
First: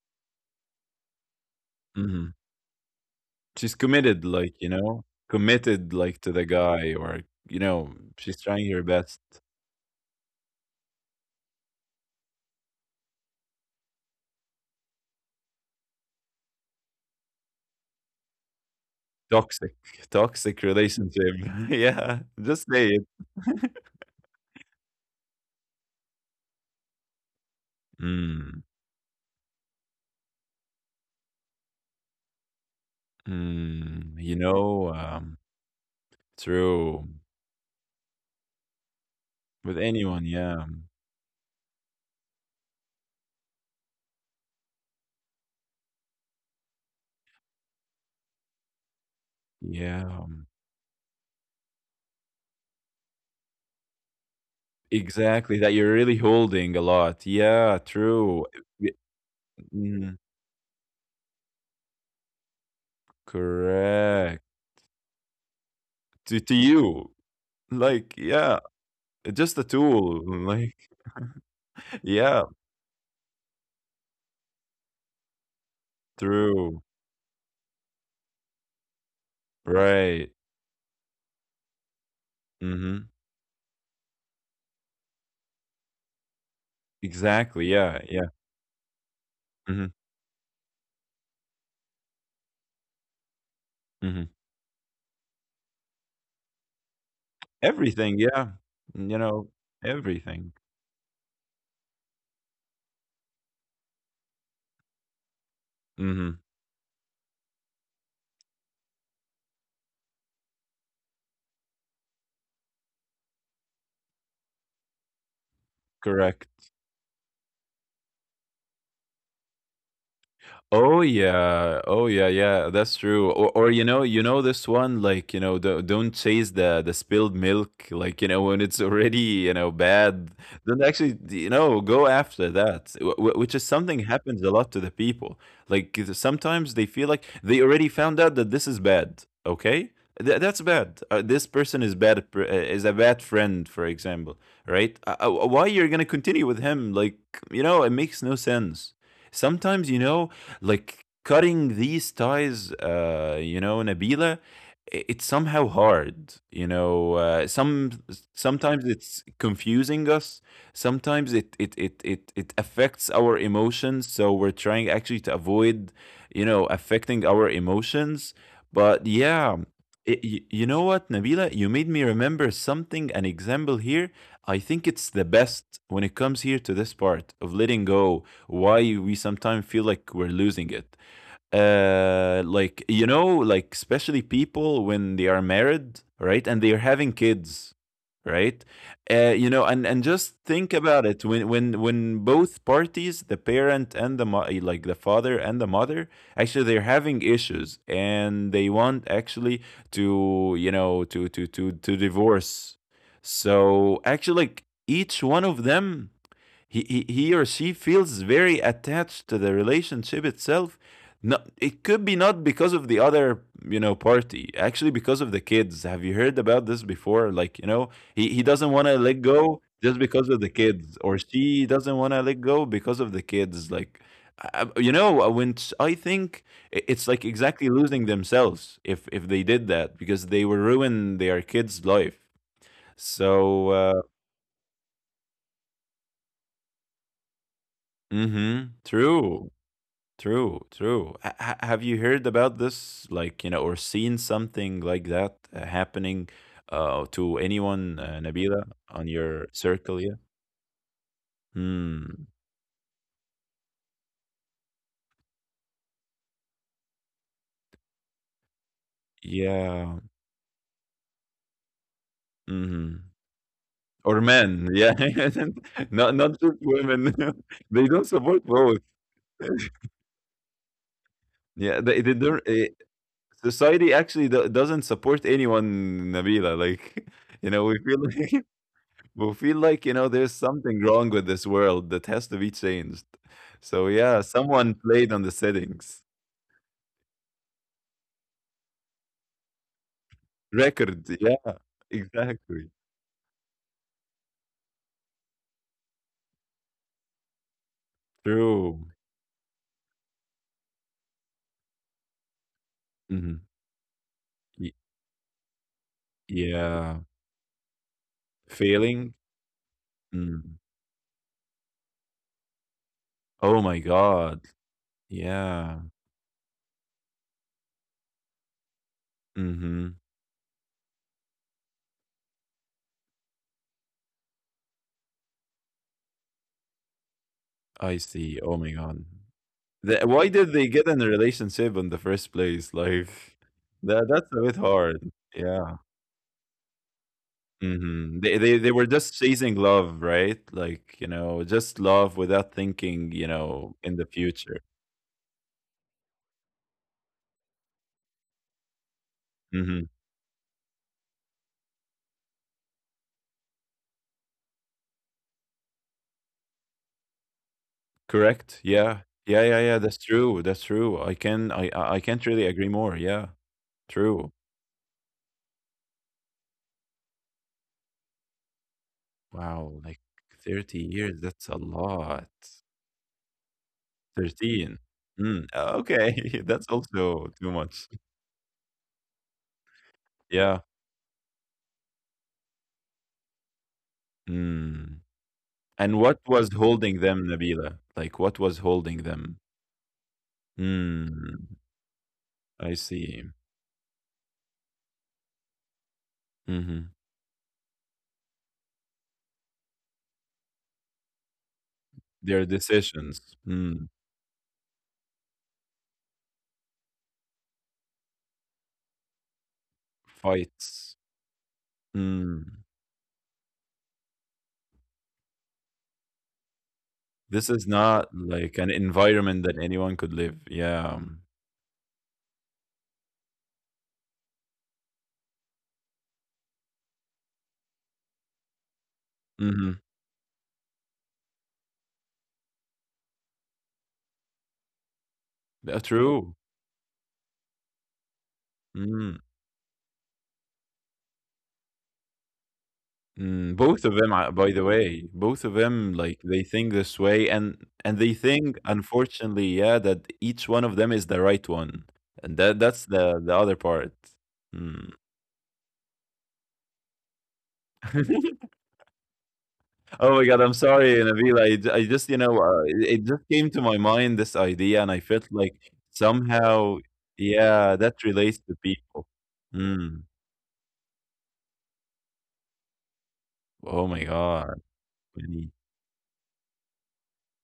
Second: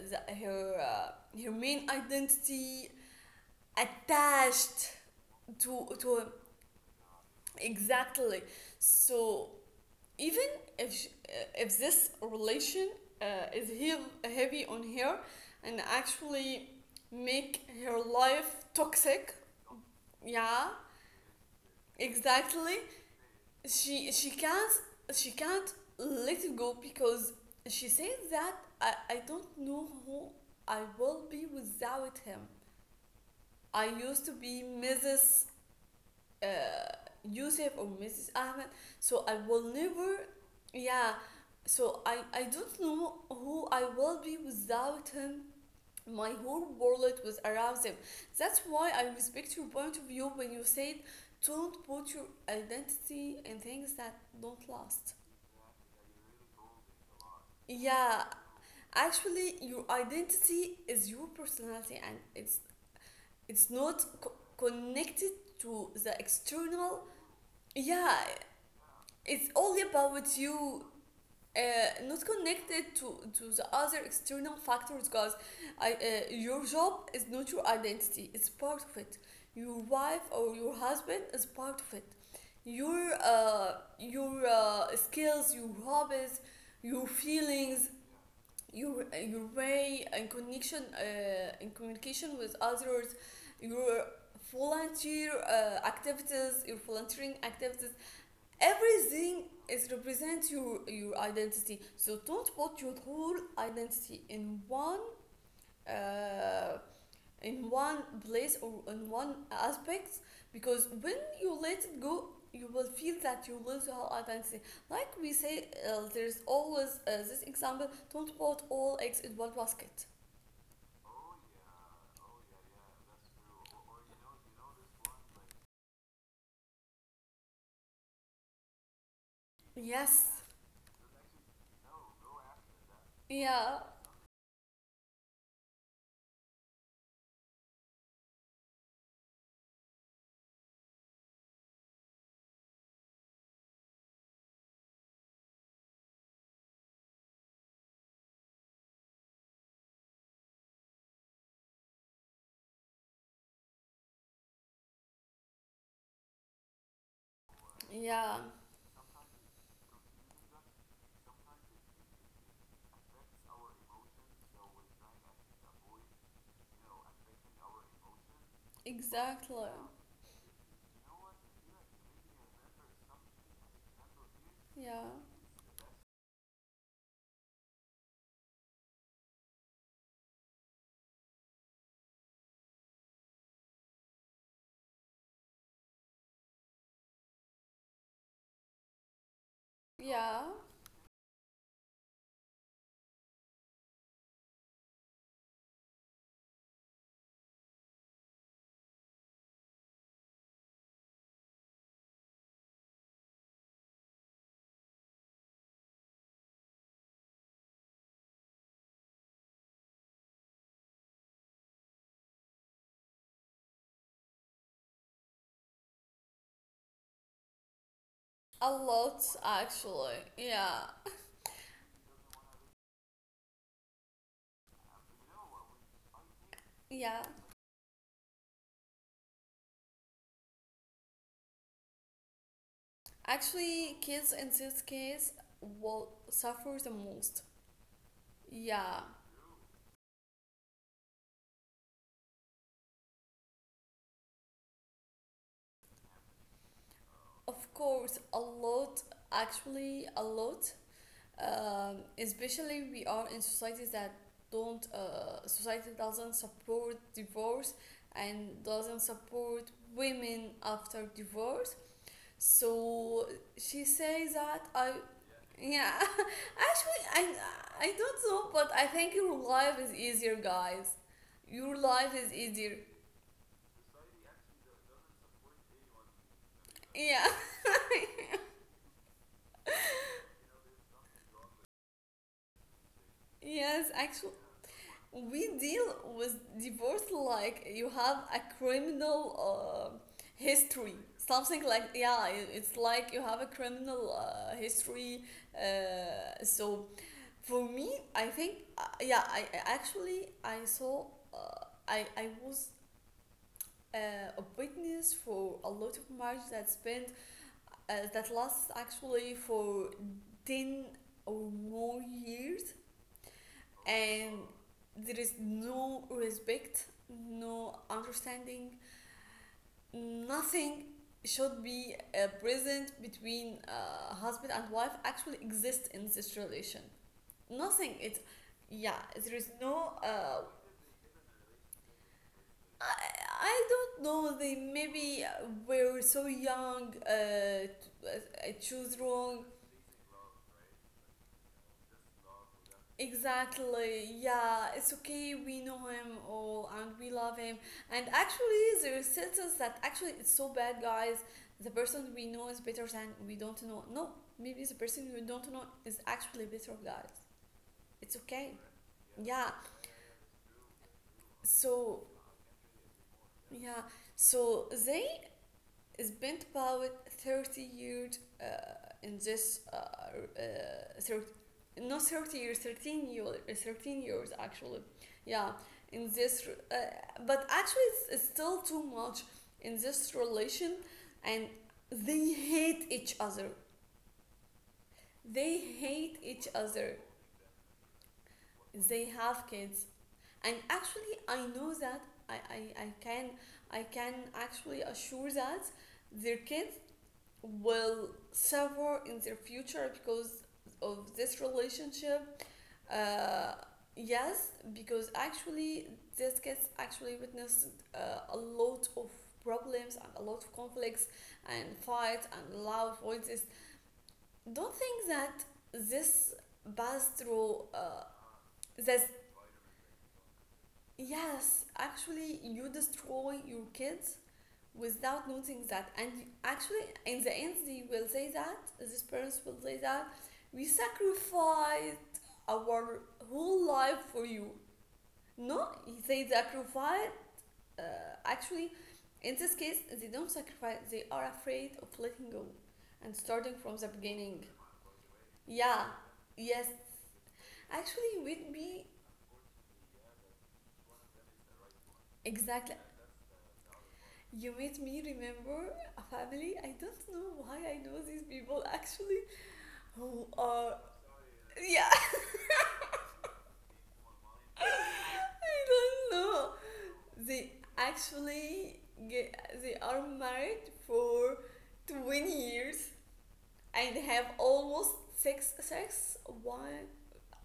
Speaker 1: the, her her main
Speaker 2: Mm-hmm.
Speaker 1: identity
Speaker 2: She's committed, like, you
Speaker 1: attached
Speaker 2: know,
Speaker 1: to
Speaker 2: committed,
Speaker 1: to
Speaker 2: like,
Speaker 1: him.
Speaker 2: to the guy or, you know,
Speaker 1: Exactly.
Speaker 2: she's trying her best.
Speaker 1: So even if sh if this relation uh, is heavy on her and actually make her life toxic,
Speaker 2: Toxic,
Speaker 1: yeah
Speaker 2: toxic relationship. *laughs* Yeah,
Speaker 1: exactly,
Speaker 2: just say it.
Speaker 1: she she can't she can't let it go because she says that
Speaker 2: Mm,
Speaker 1: I don't know who I will be without him. I
Speaker 2: mm,
Speaker 1: used to
Speaker 2: you
Speaker 1: be
Speaker 2: know,
Speaker 1: Mrs.
Speaker 2: um,
Speaker 1: Uh,
Speaker 2: true.
Speaker 1: Yusuf or Mrs. Ahmed, so I will
Speaker 2: With
Speaker 1: never.
Speaker 2: anyone, yeah,
Speaker 1: Yeah, so I don't know who I will be without him. My whole world was around him. That's why I respect your point of
Speaker 2: yeah,
Speaker 1: view when
Speaker 2: um,
Speaker 1: you said don't put your identity in things that don't last.
Speaker 2: exactly. That you're really holding a lot. Yeah,
Speaker 1: Yeah,
Speaker 2: true. Y-
Speaker 1: actually, your
Speaker 2: mm,
Speaker 1: identity is your personality, and it's not co-
Speaker 2: correct.
Speaker 1: connected to the
Speaker 2: To
Speaker 1: external.
Speaker 2: you,
Speaker 1: Yeah,
Speaker 2: like, yeah,
Speaker 1: it's
Speaker 2: just
Speaker 1: all
Speaker 2: a tool. *laughs*
Speaker 1: about
Speaker 2: Like,
Speaker 1: you. Not
Speaker 2: yeah,
Speaker 1: connected to the other external factors because your
Speaker 2: true.
Speaker 1: job is not your identity, it's part of it, your wife
Speaker 2: Right.
Speaker 1: or your husband is part of it,
Speaker 2: Mhm.
Speaker 1: your uh, your skills, your hobbies, your
Speaker 2: Exactly, yeah,
Speaker 1: feelings,
Speaker 2: yeah.
Speaker 1: your
Speaker 2: Mhm,
Speaker 1: way and connection in communication with others, your
Speaker 2: mhm.
Speaker 1: volunteer activities your volunteering activities,
Speaker 2: Everything, yeah. Mm, you
Speaker 1: everything
Speaker 2: know,
Speaker 1: is represents
Speaker 2: everything.
Speaker 1: your identity. So don't put your whole identity in one
Speaker 2: Mhm,
Speaker 1: uh, in one place or in one aspect, because when you let it go you will feel that you lose your identity. Like we say, there's
Speaker 2: correct.
Speaker 1: always this example, don't put all eggs in one basket.
Speaker 2: Oh yeah, oh yeah, yeah. That's true. Or, or this one. Don't chase the spilled milk. When it's *laughs* already bad,
Speaker 1: Yes.
Speaker 2: don't actually go after that. Which is
Speaker 1: Yeah,
Speaker 2: something happens a lot to the people. Like sometimes they feel like they already found out that this is bad. Okay, that's bad. This person is bad. Is a bad friend, for example. Right? Why you're gonna continue with him? Like it makes no sense. Sometimes like cutting these ties, Nabila, it's somehow hard. You know,
Speaker 1: yeah,
Speaker 2: sometimes it's confusing us. Sometimes it affects our emotions. So we're trying actually to avoid, affecting our emotions. But yeah.
Speaker 1: exactly.
Speaker 2: You know what, Nabila? You made me remember something, an example here. I think
Speaker 1: Yeah,
Speaker 2: it's the best when it comes here to this part of letting go why we sometimes feel like we're losing it. Like especially people when they are married, right, and they are having kids, right? You know, and just
Speaker 1: yeah,
Speaker 2: think about it when when both parties, the parent and like the father and the mother, actually they're having issues and they want actually to to divorce. So actually, like each one of them he or she feels very attached to the relationship itself. No, it could be not because of the other, you know, party, actually because of the kids. Have you heard about this before? Like, you know, he
Speaker 1: a
Speaker 2: doesn't want to
Speaker 1: lot
Speaker 2: let go just
Speaker 1: actually,
Speaker 2: because of the
Speaker 1: yeah.
Speaker 2: kids, or she doesn't want to let go because of the kids. Like, I think it's
Speaker 1: Yeah,
Speaker 2: like exactly losing themselves if they did that, because they will ruin their kids' life. so
Speaker 1: actually
Speaker 2: uh
Speaker 1: kids in this case will suffer the most.
Speaker 2: mm-hmm,
Speaker 1: Yeah.
Speaker 2: true. True, true. Have you heard about this, like, you know, or seen something like that happening to
Speaker 1: Of
Speaker 2: anyone,
Speaker 1: course, a
Speaker 2: Nabila,
Speaker 1: lot,
Speaker 2: on your circle?
Speaker 1: actually,
Speaker 2: Yeah.
Speaker 1: a lot.
Speaker 2: Hmm.
Speaker 1: Especially we are in societies that don't, society doesn't support divorce and doesn't support
Speaker 2: Yeah.
Speaker 1: women after divorce.
Speaker 2: Hmm.
Speaker 1: So she says
Speaker 2: Or
Speaker 1: that
Speaker 2: men. Yeah.
Speaker 1: yeah, *laughs*
Speaker 2: *laughs* Not not just
Speaker 1: actually,
Speaker 2: women. *laughs* They
Speaker 1: I
Speaker 2: don't
Speaker 1: don't
Speaker 2: support
Speaker 1: know, but
Speaker 2: both.
Speaker 1: I think your life
Speaker 2: *laughs*
Speaker 1: is easier, guys.
Speaker 2: Yeah.
Speaker 1: Your
Speaker 2: They
Speaker 1: life is
Speaker 2: don't.
Speaker 1: easier.
Speaker 2: Society actually doesn't support anyone, Nabila. Like,
Speaker 1: Yeah.
Speaker 2: *laughs* you know, we feel
Speaker 1: *laughs*
Speaker 2: like. We feel like, you know, there's something wrong with this world that has to be changed. So
Speaker 1: Yes,
Speaker 2: yeah,
Speaker 1: actually,
Speaker 2: someone played on the
Speaker 1: we deal
Speaker 2: settings.
Speaker 1: with divorce like you have a criminal history
Speaker 2: Record, yeah,
Speaker 1: something like yeah,
Speaker 2: exactly.
Speaker 1: it's like you have a criminal history, so for me I think,
Speaker 2: True.
Speaker 1: yeah, I actually I saw I was
Speaker 2: Mhm.
Speaker 1: uh, a
Speaker 2: Y-
Speaker 1: witness for a lot of marriage that
Speaker 2: yeah.
Speaker 1: spent that lasts
Speaker 2: Failing?
Speaker 1: actually for
Speaker 2: Mm.
Speaker 1: 10 or more years
Speaker 2: Oh my
Speaker 1: and
Speaker 2: God.
Speaker 1: there is
Speaker 2: Yeah.
Speaker 1: no respect, no understanding,
Speaker 2: Hmm.
Speaker 1: nothing should be present between husband and wife actually exists in this relation. Nothing.
Speaker 2: I
Speaker 1: It's
Speaker 2: see. Oh my
Speaker 1: yeah.
Speaker 2: God.
Speaker 1: There is no.
Speaker 2: The, why did they get in a relationship in the first place?
Speaker 1: I,
Speaker 2: Like,
Speaker 1: I don't
Speaker 2: that that's
Speaker 1: know.
Speaker 2: a bit
Speaker 1: They
Speaker 2: hard.
Speaker 1: maybe
Speaker 2: Yeah.
Speaker 1: were so young.
Speaker 2: Mhm.
Speaker 1: I
Speaker 2: They
Speaker 1: choose
Speaker 2: were just
Speaker 1: wrong.
Speaker 2: chasing love, right? Like, you know, just love without thinking, you know, in
Speaker 1: Exactly.
Speaker 2: the
Speaker 1: Yeah,
Speaker 2: future.
Speaker 1: it's okay. We know him all and we love him. And actually, there is sentence that
Speaker 2: Mhm.
Speaker 1: actually it's so bad, guys. The person we know is better than we don't know. No, maybe the person we don't know is actually better, guys. It's okay.
Speaker 2: Correct? Yeah.
Speaker 1: Yeah.
Speaker 2: Yeah, that's true. That's true. I can
Speaker 1: So,
Speaker 2: I can't really agree more. Yeah.
Speaker 1: yeah.
Speaker 2: True.
Speaker 1: So they spent about 30 years, in this
Speaker 2: Wow, like 30
Speaker 1: thir-
Speaker 2: years, that's a
Speaker 1: not
Speaker 2: lot.
Speaker 1: 30 years, 13 years actually.
Speaker 2: 13.
Speaker 1: Yeah,
Speaker 2: Mm,
Speaker 1: in this,
Speaker 2: okay, *laughs* that's also
Speaker 1: but
Speaker 2: too
Speaker 1: actually
Speaker 2: much.
Speaker 1: it's still too much in this
Speaker 2: Yeah.
Speaker 1: relation, and they hate each other,
Speaker 2: Mm.
Speaker 1: they
Speaker 2: And
Speaker 1: hate
Speaker 2: what
Speaker 1: each
Speaker 2: was
Speaker 1: other
Speaker 2: holding them, Nabila? Like what was holding
Speaker 1: they have
Speaker 2: them?
Speaker 1: kids. And actually I
Speaker 2: Mm,
Speaker 1: know that i
Speaker 2: I
Speaker 1: i, I can
Speaker 2: see.
Speaker 1: I can actually assure that their kids
Speaker 2: Mm-hmm.
Speaker 1: will suffer in their future because of this relationship.
Speaker 2: Their decisions,
Speaker 1: uh,
Speaker 2: mm,
Speaker 1: yes, because actually these kids actually witnessed a lot of problems and a lot of
Speaker 2: fights.
Speaker 1: conflicts and fights
Speaker 2: Mm.
Speaker 1: and loud voices. Don't think that this pass
Speaker 2: This
Speaker 1: through,
Speaker 2: is not like an
Speaker 1: that
Speaker 2: environment that anyone could live. Yeah.
Speaker 1: yes, actually you destroy your kids without noting that. And actually, in the end, they will say that, these parents will say
Speaker 2: Mhm.
Speaker 1: that, we sacrificed our whole life for you. No,
Speaker 2: Yeah,
Speaker 1: they
Speaker 2: true.
Speaker 1: sacrifice. Uh, actually,
Speaker 2: Mm.
Speaker 1: in this case they don't sacrifice, they are afraid of letting go and starting
Speaker 2: Mm.
Speaker 1: from the
Speaker 2: Both of them,
Speaker 1: beginning.
Speaker 2: by the way, both of
Speaker 1: Yeah,
Speaker 2: them, like they
Speaker 1: yes.
Speaker 2: think this way, and
Speaker 1: Actually,
Speaker 2: they
Speaker 1: you made
Speaker 2: think,
Speaker 1: me
Speaker 2: unfortunately, yeah, that each one of them is the right one, and that
Speaker 1: exactly.
Speaker 2: that's the other part.
Speaker 1: You made
Speaker 2: Mm.
Speaker 1: me remember a family. I don't know why I know these
Speaker 2: *laughs*
Speaker 1: people actually,
Speaker 2: Oh
Speaker 1: who
Speaker 2: my god, I'm
Speaker 1: are
Speaker 2: sorry, Nabila.
Speaker 1: yeah,
Speaker 2: I just, you know, it just came to my mind this idea, and I felt
Speaker 1: I
Speaker 2: like
Speaker 1: don't know.
Speaker 2: somehow,
Speaker 1: They
Speaker 2: yeah, that relates to
Speaker 1: actually
Speaker 2: people.
Speaker 1: ge- they are
Speaker 2: Mm.
Speaker 1: married for 20 years,
Speaker 2: Oh
Speaker 1: and
Speaker 2: my
Speaker 1: have
Speaker 2: god,
Speaker 1: almost six
Speaker 2: Vinny.
Speaker 1: six one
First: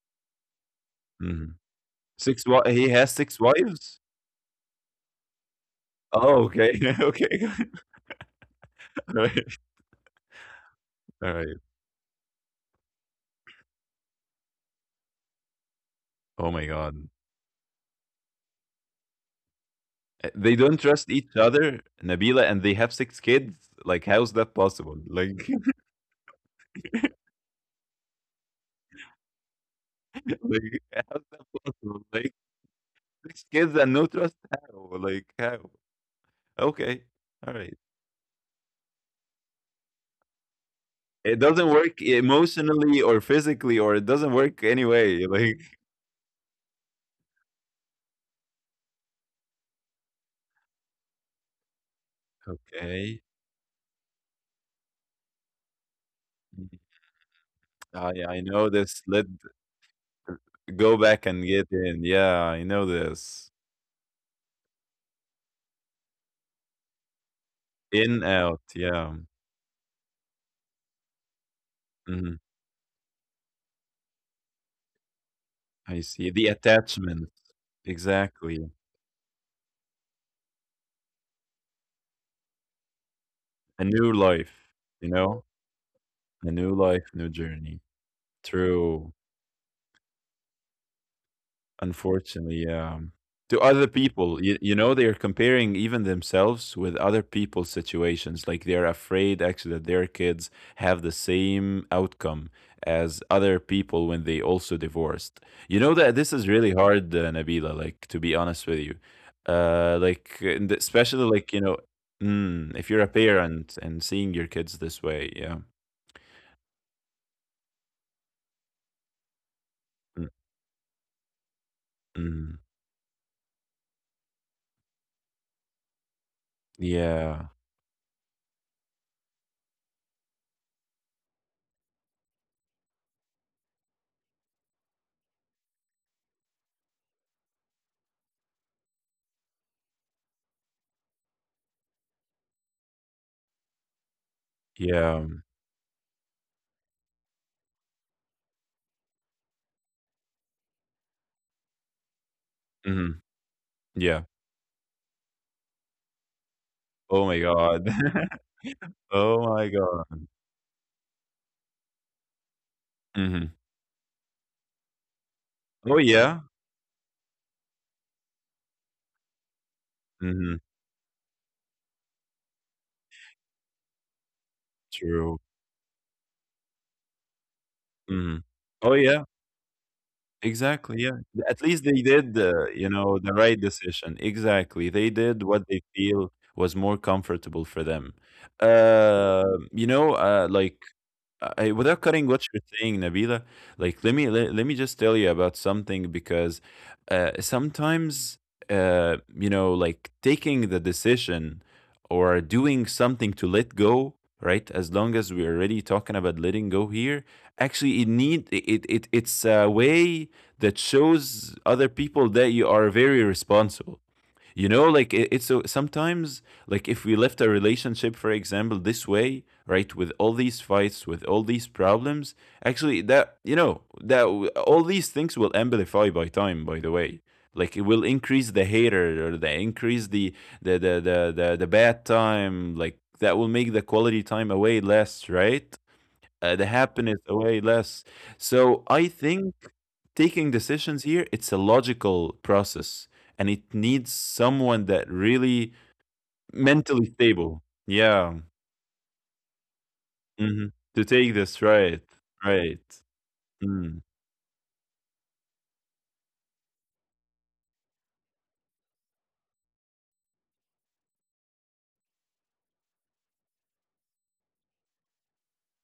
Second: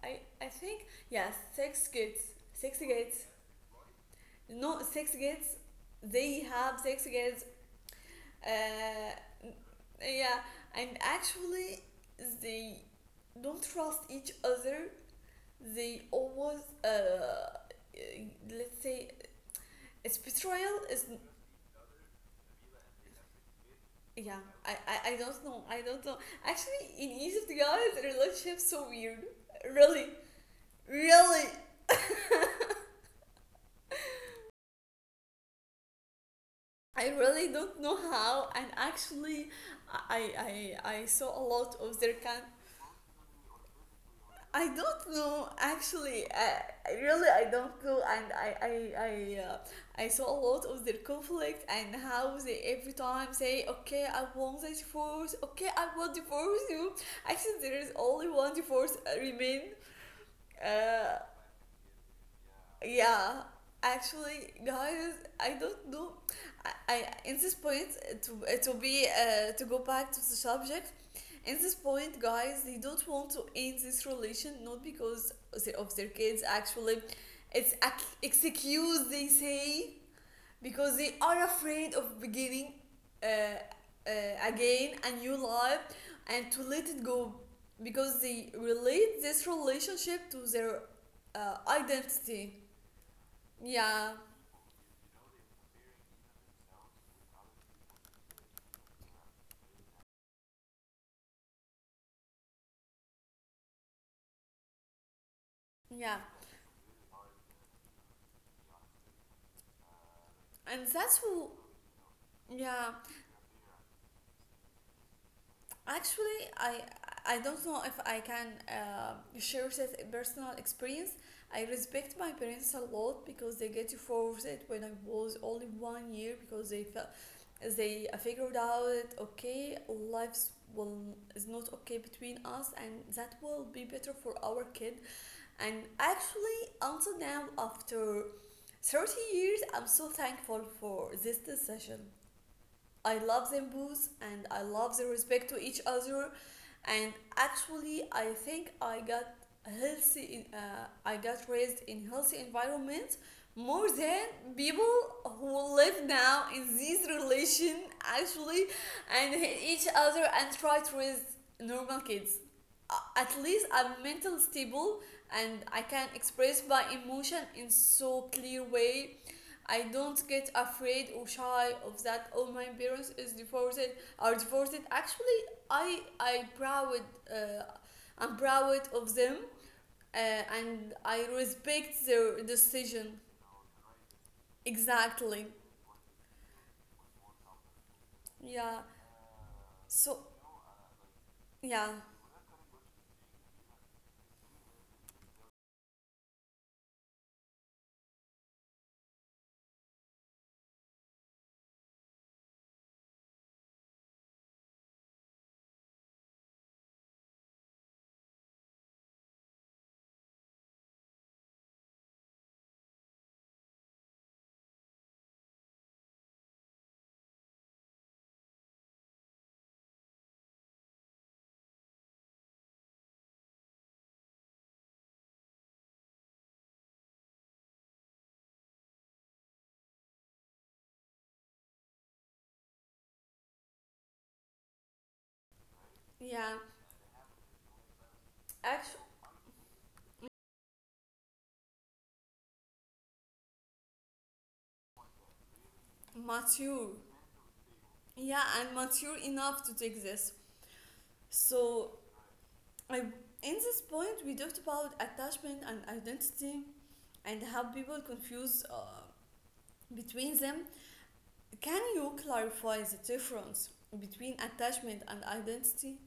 Speaker 1: I think, yeah,
Speaker 2: Mm.
Speaker 1: six kids.
Speaker 2: Six.
Speaker 1: Six
Speaker 2: He has
Speaker 1: kids
Speaker 2: six wives.
Speaker 1: no Six kids, they
Speaker 2: Oh, okay,
Speaker 1: have
Speaker 2: *laughs*
Speaker 1: six
Speaker 2: okay.
Speaker 1: kids.
Speaker 2: *laughs*
Speaker 1: uh
Speaker 2: All right.
Speaker 1: yeah, and
Speaker 2: All right.
Speaker 1: actually they don't trust each other. They
Speaker 2: Oh
Speaker 1: always,
Speaker 2: my god.
Speaker 1: let's say, it's
Speaker 2: They
Speaker 1: betrayal
Speaker 2: don't
Speaker 1: is,
Speaker 2: trust each other, Nabila, and they have six kids. Like,
Speaker 1: yeah.
Speaker 2: how's that
Speaker 1: I,
Speaker 2: possible?
Speaker 1: I I don't
Speaker 2: Like,
Speaker 1: know. I don't know. Actually, in Egypt, guys, relationships so weird. Really,
Speaker 2: *laughs* like how's that
Speaker 1: really.
Speaker 2: possible? Like, six kids and no trust. How? Like, how?
Speaker 1: I
Speaker 2: Okay.
Speaker 1: really
Speaker 2: All
Speaker 1: don't
Speaker 2: right.
Speaker 1: know how. And actually, I I I saw a
Speaker 2: It
Speaker 1: lot
Speaker 2: doesn't
Speaker 1: of
Speaker 2: work
Speaker 1: their kind.
Speaker 2: emotionally or physically, or it doesn't
Speaker 1: I
Speaker 2: work
Speaker 1: don't
Speaker 2: anyway.
Speaker 1: know.
Speaker 2: *laughs*
Speaker 1: Actually, I really I don't know. And I. Uh, I saw a lot of their conflict and how
Speaker 2: Like,
Speaker 1: they every
Speaker 2: okay.
Speaker 1: time say, okay, I want the divorce, okay, I want divorce
Speaker 2: Mm.
Speaker 1: you. Actually, there is only
Speaker 2: I
Speaker 1: one
Speaker 2: know this.
Speaker 1: divorce,
Speaker 2: Let
Speaker 1: remain.
Speaker 2: go back
Speaker 1: uh,
Speaker 2: and get in. Yeah, I know
Speaker 1: yeah,
Speaker 2: this.
Speaker 1: actually, guys, I don't know. I In this point,
Speaker 2: In,
Speaker 1: to
Speaker 2: out. Yeah.
Speaker 1: to go back to the subject. In this point,
Speaker 2: Mhm.
Speaker 1: guys, they don't want to end this relation, not because of
Speaker 2: I
Speaker 1: their
Speaker 2: see. The
Speaker 1: kids. Actually,
Speaker 2: attachment.
Speaker 1: it's
Speaker 2: Exactly.
Speaker 1: excuse they say, because they are afraid of beginning, uh,
Speaker 2: A new
Speaker 1: uh,
Speaker 2: life,
Speaker 1: again,
Speaker 2: you
Speaker 1: a new
Speaker 2: know?
Speaker 1: life,
Speaker 2: A
Speaker 1: and to
Speaker 2: new
Speaker 1: let it
Speaker 2: life, new
Speaker 1: go,
Speaker 2: journey.
Speaker 1: because they
Speaker 2: True.
Speaker 1: relate this relationship to their, identity.
Speaker 2: Unfortunately, yeah. To other
Speaker 1: Yeah,
Speaker 2: people, you know, they're comparing even themselves with other people's situations. Like they're afraid actually that their kids have the same outcome as other people when they also divorced. You know that
Speaker 1: yeah,
Speaker 2: this is really hard, Nabila, like to be honest with you. Like, and
Speaker 1: and that's
Speaker 2: especially
Speaker 1: who.
Speaker 2: like, you know, mm, if
Speaker 1: Yeah,
Speaker 2: you're a parent and seeing your kids this way, yeah.
Speaker 1: actually, I don't know if I can share this
Speaker 2: Mm,
Speaker 1: personal experience. I respect my
Speaker 2: mm.
Speaker 1: parents a lot because they get divorced when I was only 1 year, because they felt,
Speaker 2: Yeah.
Speaker 1: they figured out, okay, lives will is not okay between us, and that will be better for our kid. And actually, until now, after 30 years, I'm so thankful for this decision. I love them both, and I love the
Speaker 2: Yeah.
Speaker 1: respect to each other. And actually, I think I got healthy. I got raised in healthy environment,
Speaker 2: Mhm,
Speaker 1: more than
Speaker 2: yeah.
Speaker 1: people who live now in this
Speaker 2: Oh my
Speaker 1: relation
Speaker 2: God.
Speaker 1: actually,
Speaker 2: *laughs*
Speaker 1: and
Speaker 2: Oh
Speaker 1: hate
Speaker 2: my
Speaker 1: each other,
Speaker 2: god.
Speaker 1: and try to raise normal kids. At
Speaker 2: Mhm.
Speaker 1: least I'm mental stable, and I
Speaker 2: Oh,
Speaker 1: can
Speaker 2: yeah.
Speaker 1: express my emotion in so clear way. I don't get
Speaker 2: Mhm.
Speaker 1: afraid or shy of that. All my parents is divorced, are divorced. Actually,
Speaker 2: True.
Speaker 1: I I proud, uh, I'm
Speaker 2: Mhm.
Speaker 1: proud
Speaker 2: Oh,
Speaker 1: of
Speaker 2: yeah.
Speaker 1: them, and
Speaker 2: Exactly, yeah.
Speaker 1: I
Speaker 2: At least
Speaker 1: respect
Speaker 2: they
Speaker 1: their
Speaker 2: did, you
Speaker 1: decision.
Speaker 2: know, the right decision. Exactly. They did
Speaker 1: Exactly.
Speaker 2: what they feel was more comfortable for them.
Speaker 1: Yeah.
Speaker 2: Uh, you know,
Speaker 1: So,
Speaker 2: like.
Speaker 1: yeah,
Speaker 2: Without cutting what you're saying, Nabila, like let me just tell you about something, because sometimes you know, like taking the decision or doing something to let go, right? As long as we're already talking about letting go here, actually, it need it it's a way that shows other people that you are very responsible. You know, like it's so sometimes, like if we left a relationship, for example, this way, right, with all these fights, with all these problems, actually, that you know that all these things will amplify by time, by the way. Like it will increase the hater, or the increase the the bad time, like that will make the quality time away less, right?
Speaker 1: yeah.
Speaker 2: Uh, the happiness away less. So
Speaker 1: Actually,
Speaker 2: I think taking decisions here, it's a logical process and it needs someone that really
Speaker 1: mature.
Speaker 2: mentally stable.
Speaker 1: Yeah,
Speaker 2: Yeah.
Speaker 1: and mature enough to take this.
Speaker 2: Hmm. To take this
Speaker 1: So
Speaker 2: right. Right.
Speaker 1: in this
Speaker 2: Mm,
Speaker 1: point, we talked about attachment and identity, and how people confuse, between them. Can you clarify the difference between attachment and identity?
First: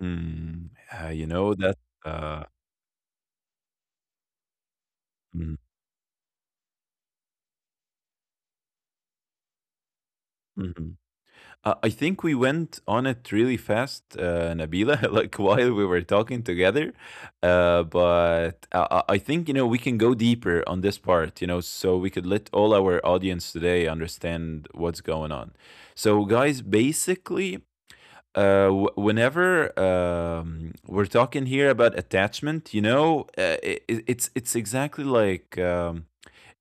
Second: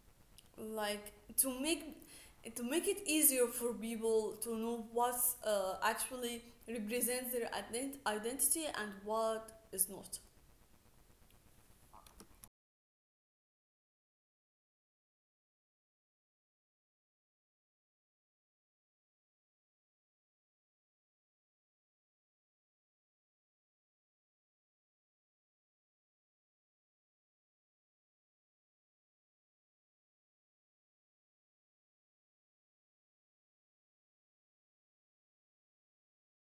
Speaker 2: mm. Yeah,
Speaker 1: Like,
Speaker 2: you
Speaker 1: to
Speaker 2: know that
Speaker 1: make
Speaker 2: uh,
Speaker 1: to make it easier for people to know what
Speaker 2: mm,
Speaker 1: actually represents their identity and what is not.
Speaker 2: mhm. I think we went on it really fast, Nabila, *laughs* like while we were talking together. But I think, you know, we can go deeper on this part, you know, so we could let all our audience today understand what's going on. So, guys, basically, whenever we're talking here about attachment, you know, it's exactly like um,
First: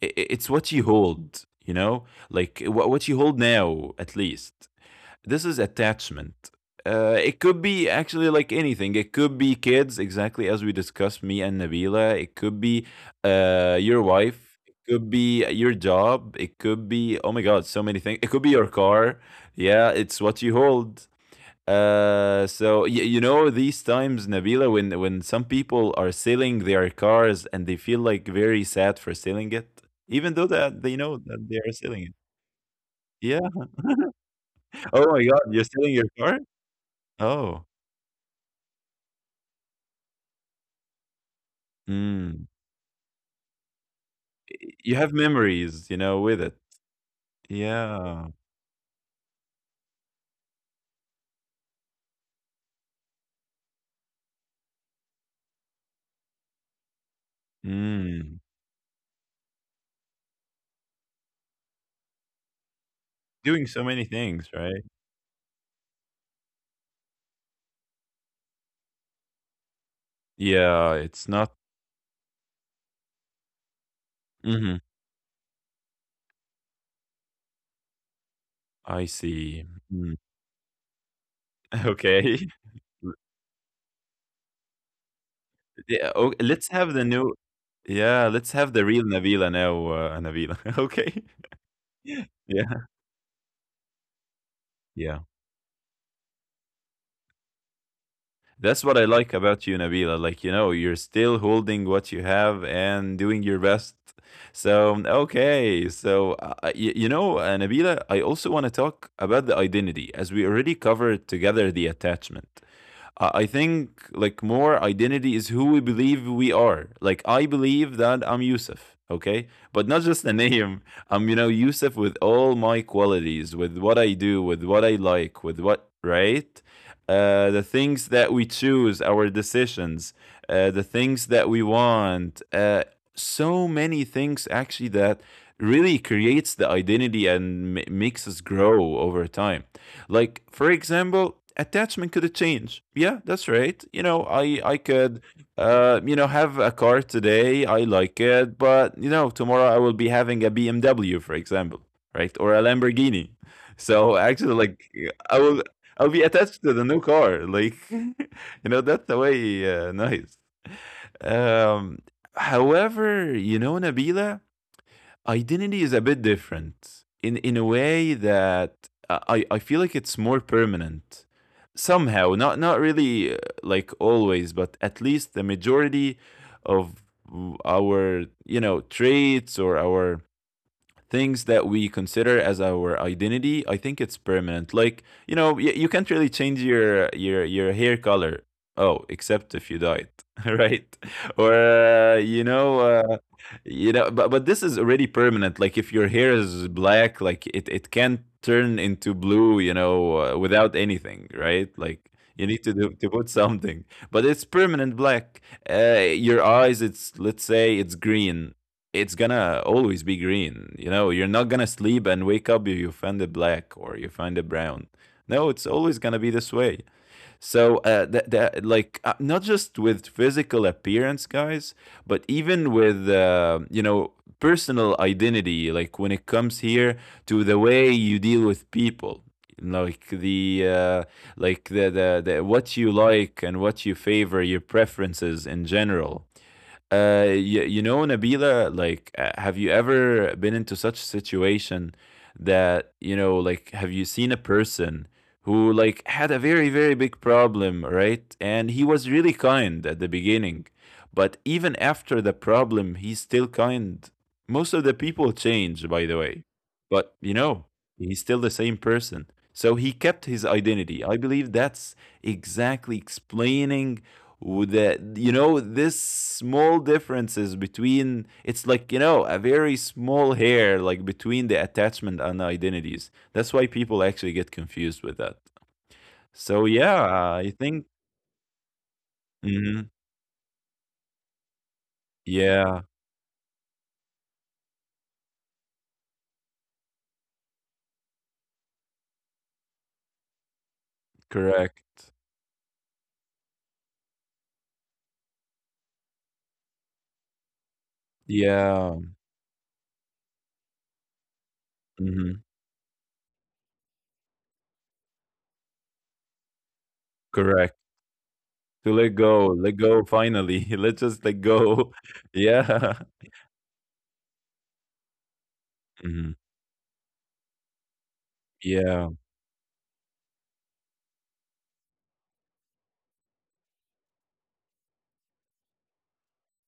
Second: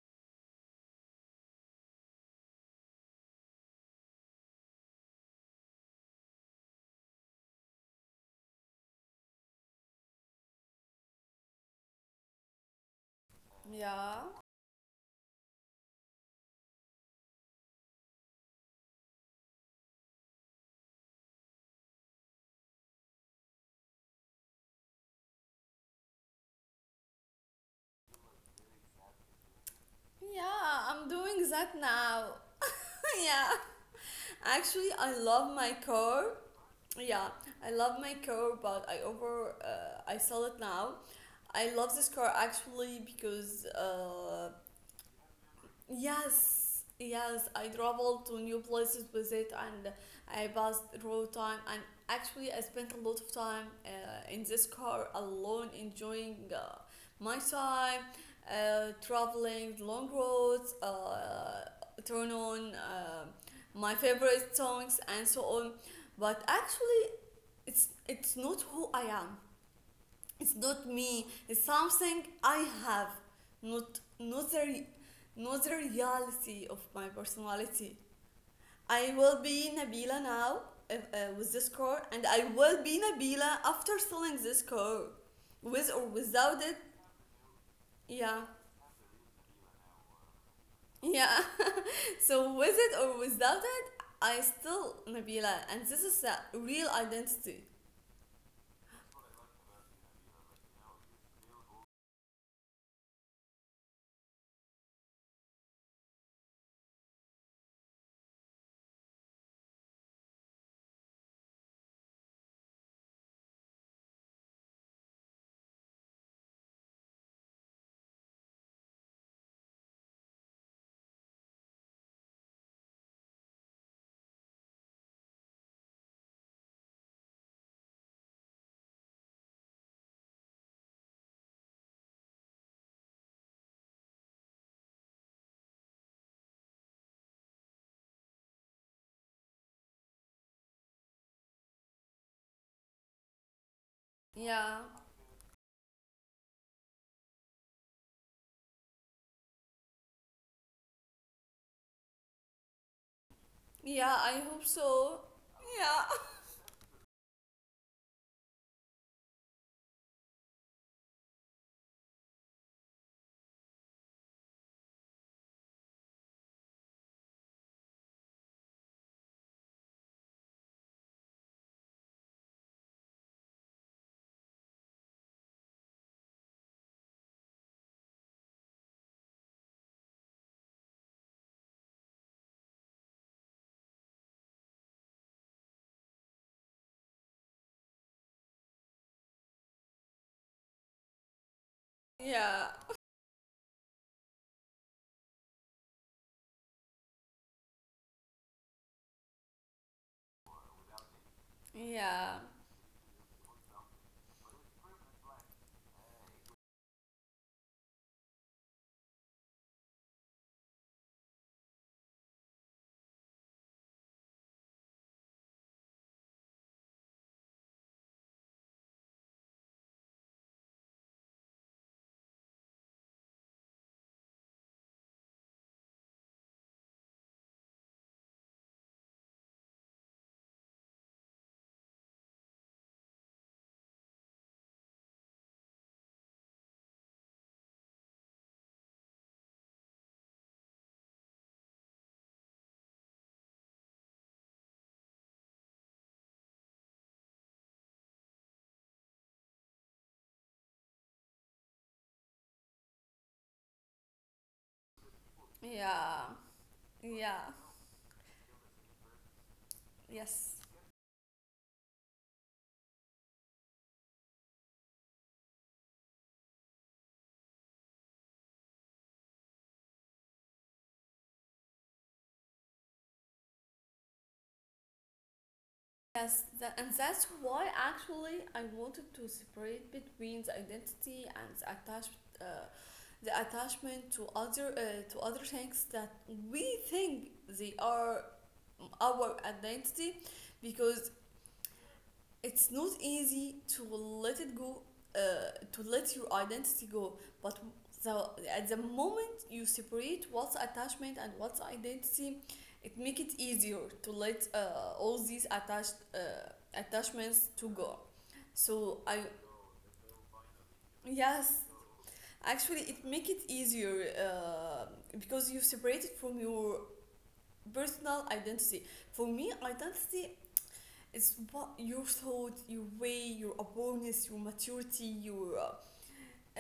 Speaker 2: i i- it's what you hold, you know, like what you hold now, at least this is attachment. It could be actually like anything. It could be kids, exactly as we discussed, me and Nabila. It could be your
Speaker 1: Yeah.
Speaker 2: wife. It could be your job. It could be, oh my God, so many things. It could be your car. Yeah, it's what you hold. So, you know these times, Nabila, when some people are selling their cars and they feel like very sad for selling it, even though that
Speaker 1: Yeah,
Speaker 2: they
Speaker 1: I'm
Speaker 2: know that
Speaker 1: doing
Speaker 2: they are
Speaker 1: that
Speaker 2: selling it.
Speaker 1: now. *laughs*
Speaker 2: Yeah.
Speaker 1: Yeah. Actually,
Speaker 2: Oh
Speaker 1: I
Speaker 2: my God,
Speaker 1: love
Speaker 2: you're
Speaker 1: my
Speaker 2: selling your
Speaker 1: car.
Speaker 2: car?
Speaker 1: Yeah,
Speaker 2: Oh.
Speaker 1: I love my car, but I sell it now. I love this car
Speaker 2: Mm.
Speaker 1: actually, because
Speaker 2: You have memories, you know, with it.
Speaker 1: yes, yes, I
Speaker 2: Yeah.
Speaker 1: traveled to new places with it, and I passed road time, and actually I spent a lot of time in this car alone, enjoying my time,
Speaker 2: Mm.
Speaker 1: traveling long roads, turn on
Speaker 2: Doing so many
Speaker 1: my
Speaker 2: things,
Speaker 1: favorite
Speaker 2: right?
Speaker 1: songs and so on. But actually, it's not who I am. It's
Speaker 2: Yeah,
Speaker 1: not
Speaker 2: it's
Speaker 1: me.
Speaker 2: not.
Speaker 1: It's something I have, not not
Speaker 2: Mhm.
Speaker 1: the re- not the reality of my personality.
Speaker 2: I
Speaker 1: I will
Speaker 2: see.
Speaker 1: be
Speaker 2: Mm.
Speaker 1: Nabila now, with
Speaker 2: *laughs*
Speaker 1: this car,
Speaker 2: Okay.
Speaker 1: and I will
Speaker 2: L
Speaker 1: be Nabila after selling this car, with
Speaker 2: Yeah,
Speaker 1: or
Speaker 2: oh, let's
Speaker 1: without
Speaker 2: have
Speaker 1: it.
Speaker 2: the new yeah, let's
Speaker 1: Yeah,
Speaker 2: have the real Nabila now, Nabila. *laughs* Okay.
Speaker 1: yeah. *laughs*
Speaker 2: *laughs*
Speaker 1: So,
Speaker 2: Yeah.
Speaker 1: with it or without it, I still
Speaker 2: Yeah.
Speaker 1: Nabila, and this is a real identity.
Speaker 2: That's what I like about you, Nabila. Like, you know, you're still holding what you have and doing your best. So, okay. So, you know, Nabila, I also want to talk about the identity, as we already covered together the attachment. I think like more identity is who we believe we are. Like I believe that I'm Yusuf, okay? But not just a name. I'm, you know, Yusuf with all my qualities, with what I do, with what I like, with what, right? The things that we choose, our decisions, the things that we want. So many things actually that really creates the identity and makes us grow over time. Like, for example, attachment could change. Yeah, that's right. You know, I
Speaker 1: Yeah,
Speaker 2: could you know have a car today, I like it, but you know, tomorrow I will be having a BMW, for example, right? Or a Lamborghini. So
Speaker 1: yeah. I
Speaker 2: actually
Speaker 1: hope
Speaker 2: like
Speaker 1: so.
Speaker 2: I will I'll
Speaker 1: Yeah. *laughs*
Speaker 2: be attached to the new car. Like *laughs* you know, that's the way nice. Um however, you know, Nabila, identity is a bit different in a way that I feel like it's more permanent somehow. Not really like always, but at least the majority of our traits or our things that we consider as our identity. I think it's permanent. Like, you can't really change your hair color. Oh, except if you dye it. *laughs* Right? Or
Speaker 1: Yeah,
Speaker 2: but this is already permanent. Like, if your hair is black, like, it can turn into blue, you know, without anything, right? Like, you
Speaker 1: yeah,
Speaker 2: need to do, to put something, but it's permanent black. uh, your eyes, it's, let's say, it's green, it's gonna always be green. You know, you're not gonna sleep and wake up, you find it black or you find it brown. No, it's always gonna be this way. So, that, like, not just with physical appearance, guys, but even with you know, personal identity. Like, when it comes here to the way you deal with people, like the uh, like the what you like and what you favor, your preferences in general. Nabila, like, have you ever been into such a situation that, you know, like, have you seen a person who, like, had a very, very big problem, right? And he was really kind at the beginning. But even after the problem, he's still kind. Most of the people change, by the
Speaker 1: yeah,
Speaker 2: way. But,
Speaker 1: yeah,
Speaker 2: he's still the same person. So he kept his
Speaker 1: yes,
Speaker 2: identity. I believe that's exactly explaining, with the this small differences, between, it's like, a very small hair, like, between the attachment and identities. That's why people actually get confused with that.
Speaker 1: yes,
Speaker 2: So yeah,
Speaker 1: and that's
Speaker 2: I
Speaker 1: why
Speaker 2: think.
Speaker 1: actually I wanted to
Speaker 2: Mhm.
Speaker 1: separate between the identity and the attached,
Speaker 2: Yeah.
Speaker 1: the attachment to other, to other things that we think they are our identity, because
Speaker 2: Correct.
Speaker 1: it's not easy to let it go, to let your identity go. But the, at the
Speaker 2: Yeah.
Speaker 1: moment you separate what's attachment and what's
Speaker 2: Mhm.
Speaker 1: identity, it make it easier to let all these attached attachments
Speaker 2: Correct.
Speaker 1: to go.
Speaker 2: To let
Speaker 1: So I
Speaker 2: go, let go finally. *laughs* Let's just let
Speaker 1: Yes,
Speaker 2: go. *laughs* Yeah.
Speaker 1: actually it make it easier, because you separate it
Speaker 2: Mhm.
Speaker 1: from your personal identity.
Speaker 2: Yeah.
Speaker 1: For me, identity, it's what your thought, your way, your awareness, your maturity, your,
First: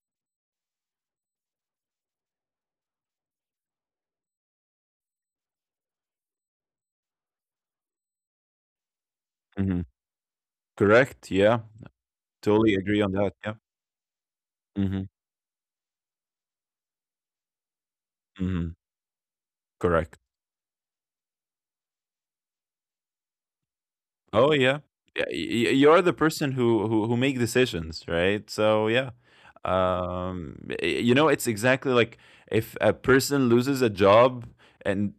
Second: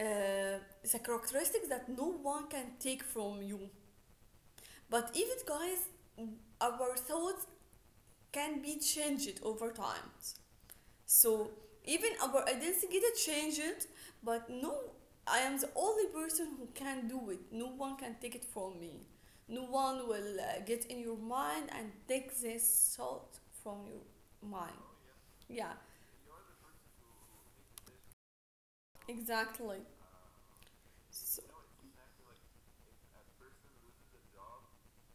Speaker 1: uh, it's a characteristics that no one can take from you. But even guys, our thoughts can be changed over
Speaker 2: Mhm.
Speaker 1: time.
Speaker 2: Correct.
Speaker 1: So
Speaker 2: Yeah.
Speaker 1: even our
Speaker 2: Totally
Speaker 1: identity
Speaker 2: agree
Speaker 1: get
Speaker 2: on that. Yeah.
Speaker 1: changed, but no,
Speaker 2: Hmm.
Speaker 1: I am the only person who can do it. No one can take it
Speaker 2: Hmm.
Speaker 1: from me. No one
Speaker 2: Correct.
Speaker 1: will, get in your mind and take this thought from your
Speaker 2: Oh
Speaker 1: mind.
Speaker 2: yeah, yeah.
Speaker 1: Yeah,
Speaker 2: You're the person who make decisions, right? So yeah,
Speaker 1: exactly. So,
Speaker 2: it's exactly like if a person loses a job and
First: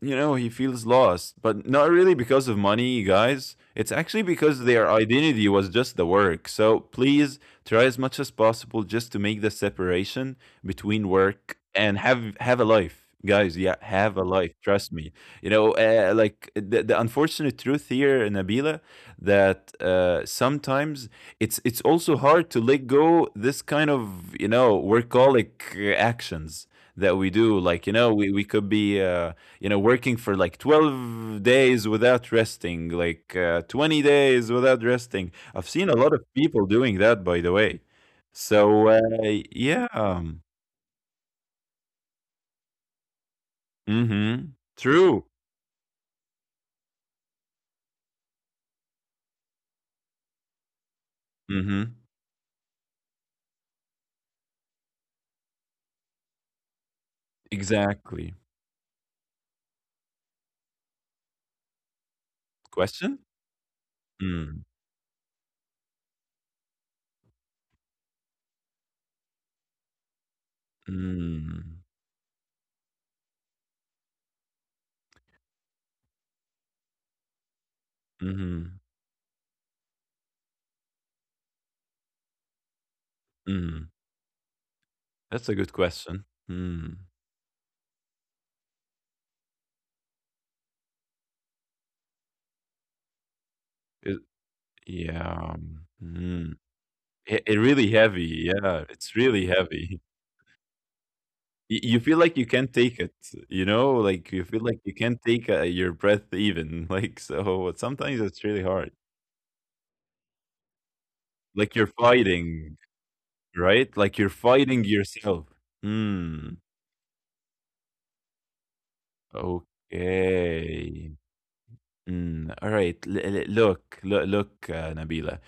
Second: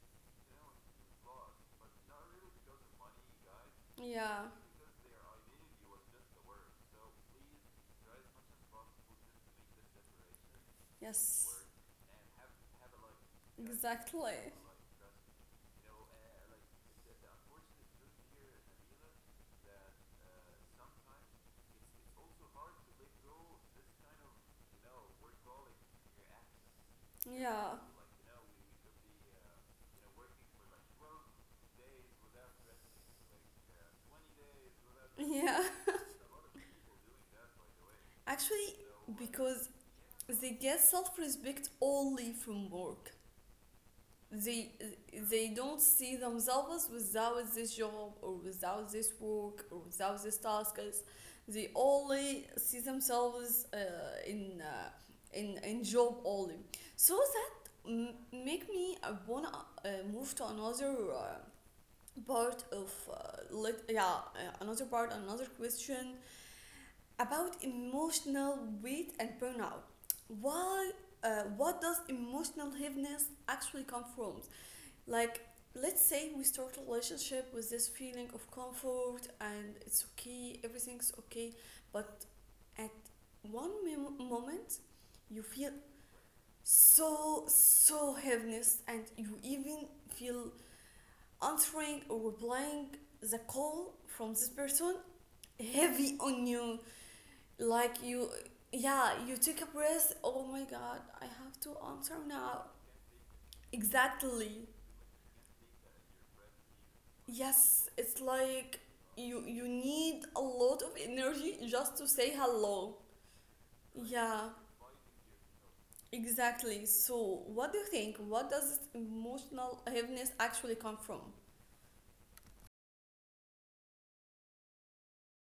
Speaker 2: he feels lost, but not really because of money, you guys. It's actually
Speaker 1: yeah.
Speaker 2: because their identity was just the work. So please try as much as possible just to make the separation between
Speaker 1: Yes.
Speaker 2: work and have a life, guys. Yeah, have a
Speaker 1: Exactly.
Speaker 2: life, trust me. Like, the, unfortunate truth here, Nabila, that sometimes it's also hard to let go this kind of workaholic actions that we do.
Speaker 1: Yeah.
Speaker 2: Like, we could be working for like 12 days without resting, like, 20 days without resting.
Speaker 1: Yeah.
Speaker 2: I've seen a lot of people doing that, by the way.
Speaker 1: *laughs* Actually,
Speaker 2: So,
Speaker 1: because
Speaker 2: yeah.
Speaker 1: they get self-respect only from work.
Speaker 2: Mhm.
Speaker 1: They
Speaker 2: True.
Speaker 1: they don't see themselves without this job or without this work or without these tasks. They
Speaker 2: Mhm.
Speaker 1: only see themselves in uh, in job only. So that
Speaker 2: Exactly.
Speaker 1: make me wanna move to another. Part of,
Speaker 2: Question. Mm.
Speaker 1: another part, another question about emotional weight and burnout. Why, what
Speaker 2: Mm.
Speaker 1: does emotional heaviness actually come from? Like, let's say we start a relationship with this feeling of
Speaker 2: Mhm.
Speaker 1: comfort, and it's okay, everything's okay. But at one
Speaker 2: Mm.
Speaker 1: moment, you
Speaker 2: That's a
Speaker 1: feel
Speaker 2: good question. Mm.
Speaker 1: so heaviness, and you even feel answering or replying the call
Speaker 2: it,
Speaker 1: from this person
Speaker 2: yeah.
Speaker 1: heavy on
Speaker 2: Mm.
Speaker 1: you.
Speaker 2: It really
Speaker 1: Like, you
Speaker 2: heavy, yeah,
Speaker 1: yeah,
Speaker 2: it's
Speaker 1: you
Speaker 2: really
Speaker 1: take a
Speaker 2: heavy.
Speaker 1: breath, oh my god, I have to
Speaker 2: You
Speaker 1: answer
Speaker 2: feel like you
Speaker 1: now.
Speaker 2: can't take it, like, you feel
Speaker 1: Exactly.
Speaker 2: like you can't take your breath even. *laughs* Like, so,
Speaker 1: Yes, it's
Speaker 2: sometimes it's really
Speaker 1: like
Speaker 2: hard.
Speaker 1: you need a lot of energy
Speaker 2: Like, you're
Speaker 1: just to say
Speaker 2: fighting,
Speaker 1: hello.
Speaker 2: right? Like, you're
Speaker 1: Yeah,
Speaker 2: fighting yourself. Hmm.
Speaker 1: exactly. So what do you think, what does this emotional heaviness actually come
Speaker 2: Okay.
Speaker 1: from?
Speaker 2: Mm, all right. Look, look, look, Nabila.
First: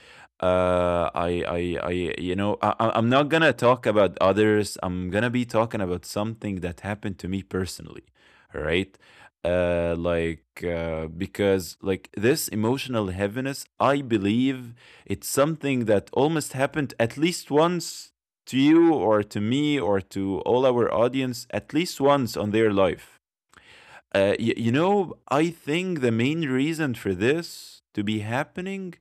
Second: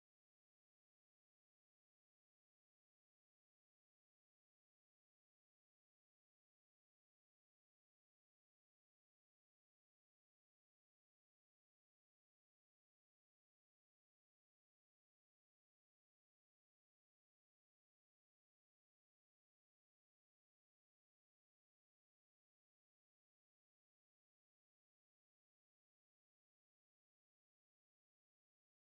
Speaker 2: Uh, I, I, I, I'm not gonna talk about others. I'm gonna be talking about something that happened to me personally. All right. Because, like, this emotional heaviness, I believe it's something that almost happened at least once to you, or to me, or to all our audience, at least once on their life. You know, I think the main reason for this to be happening,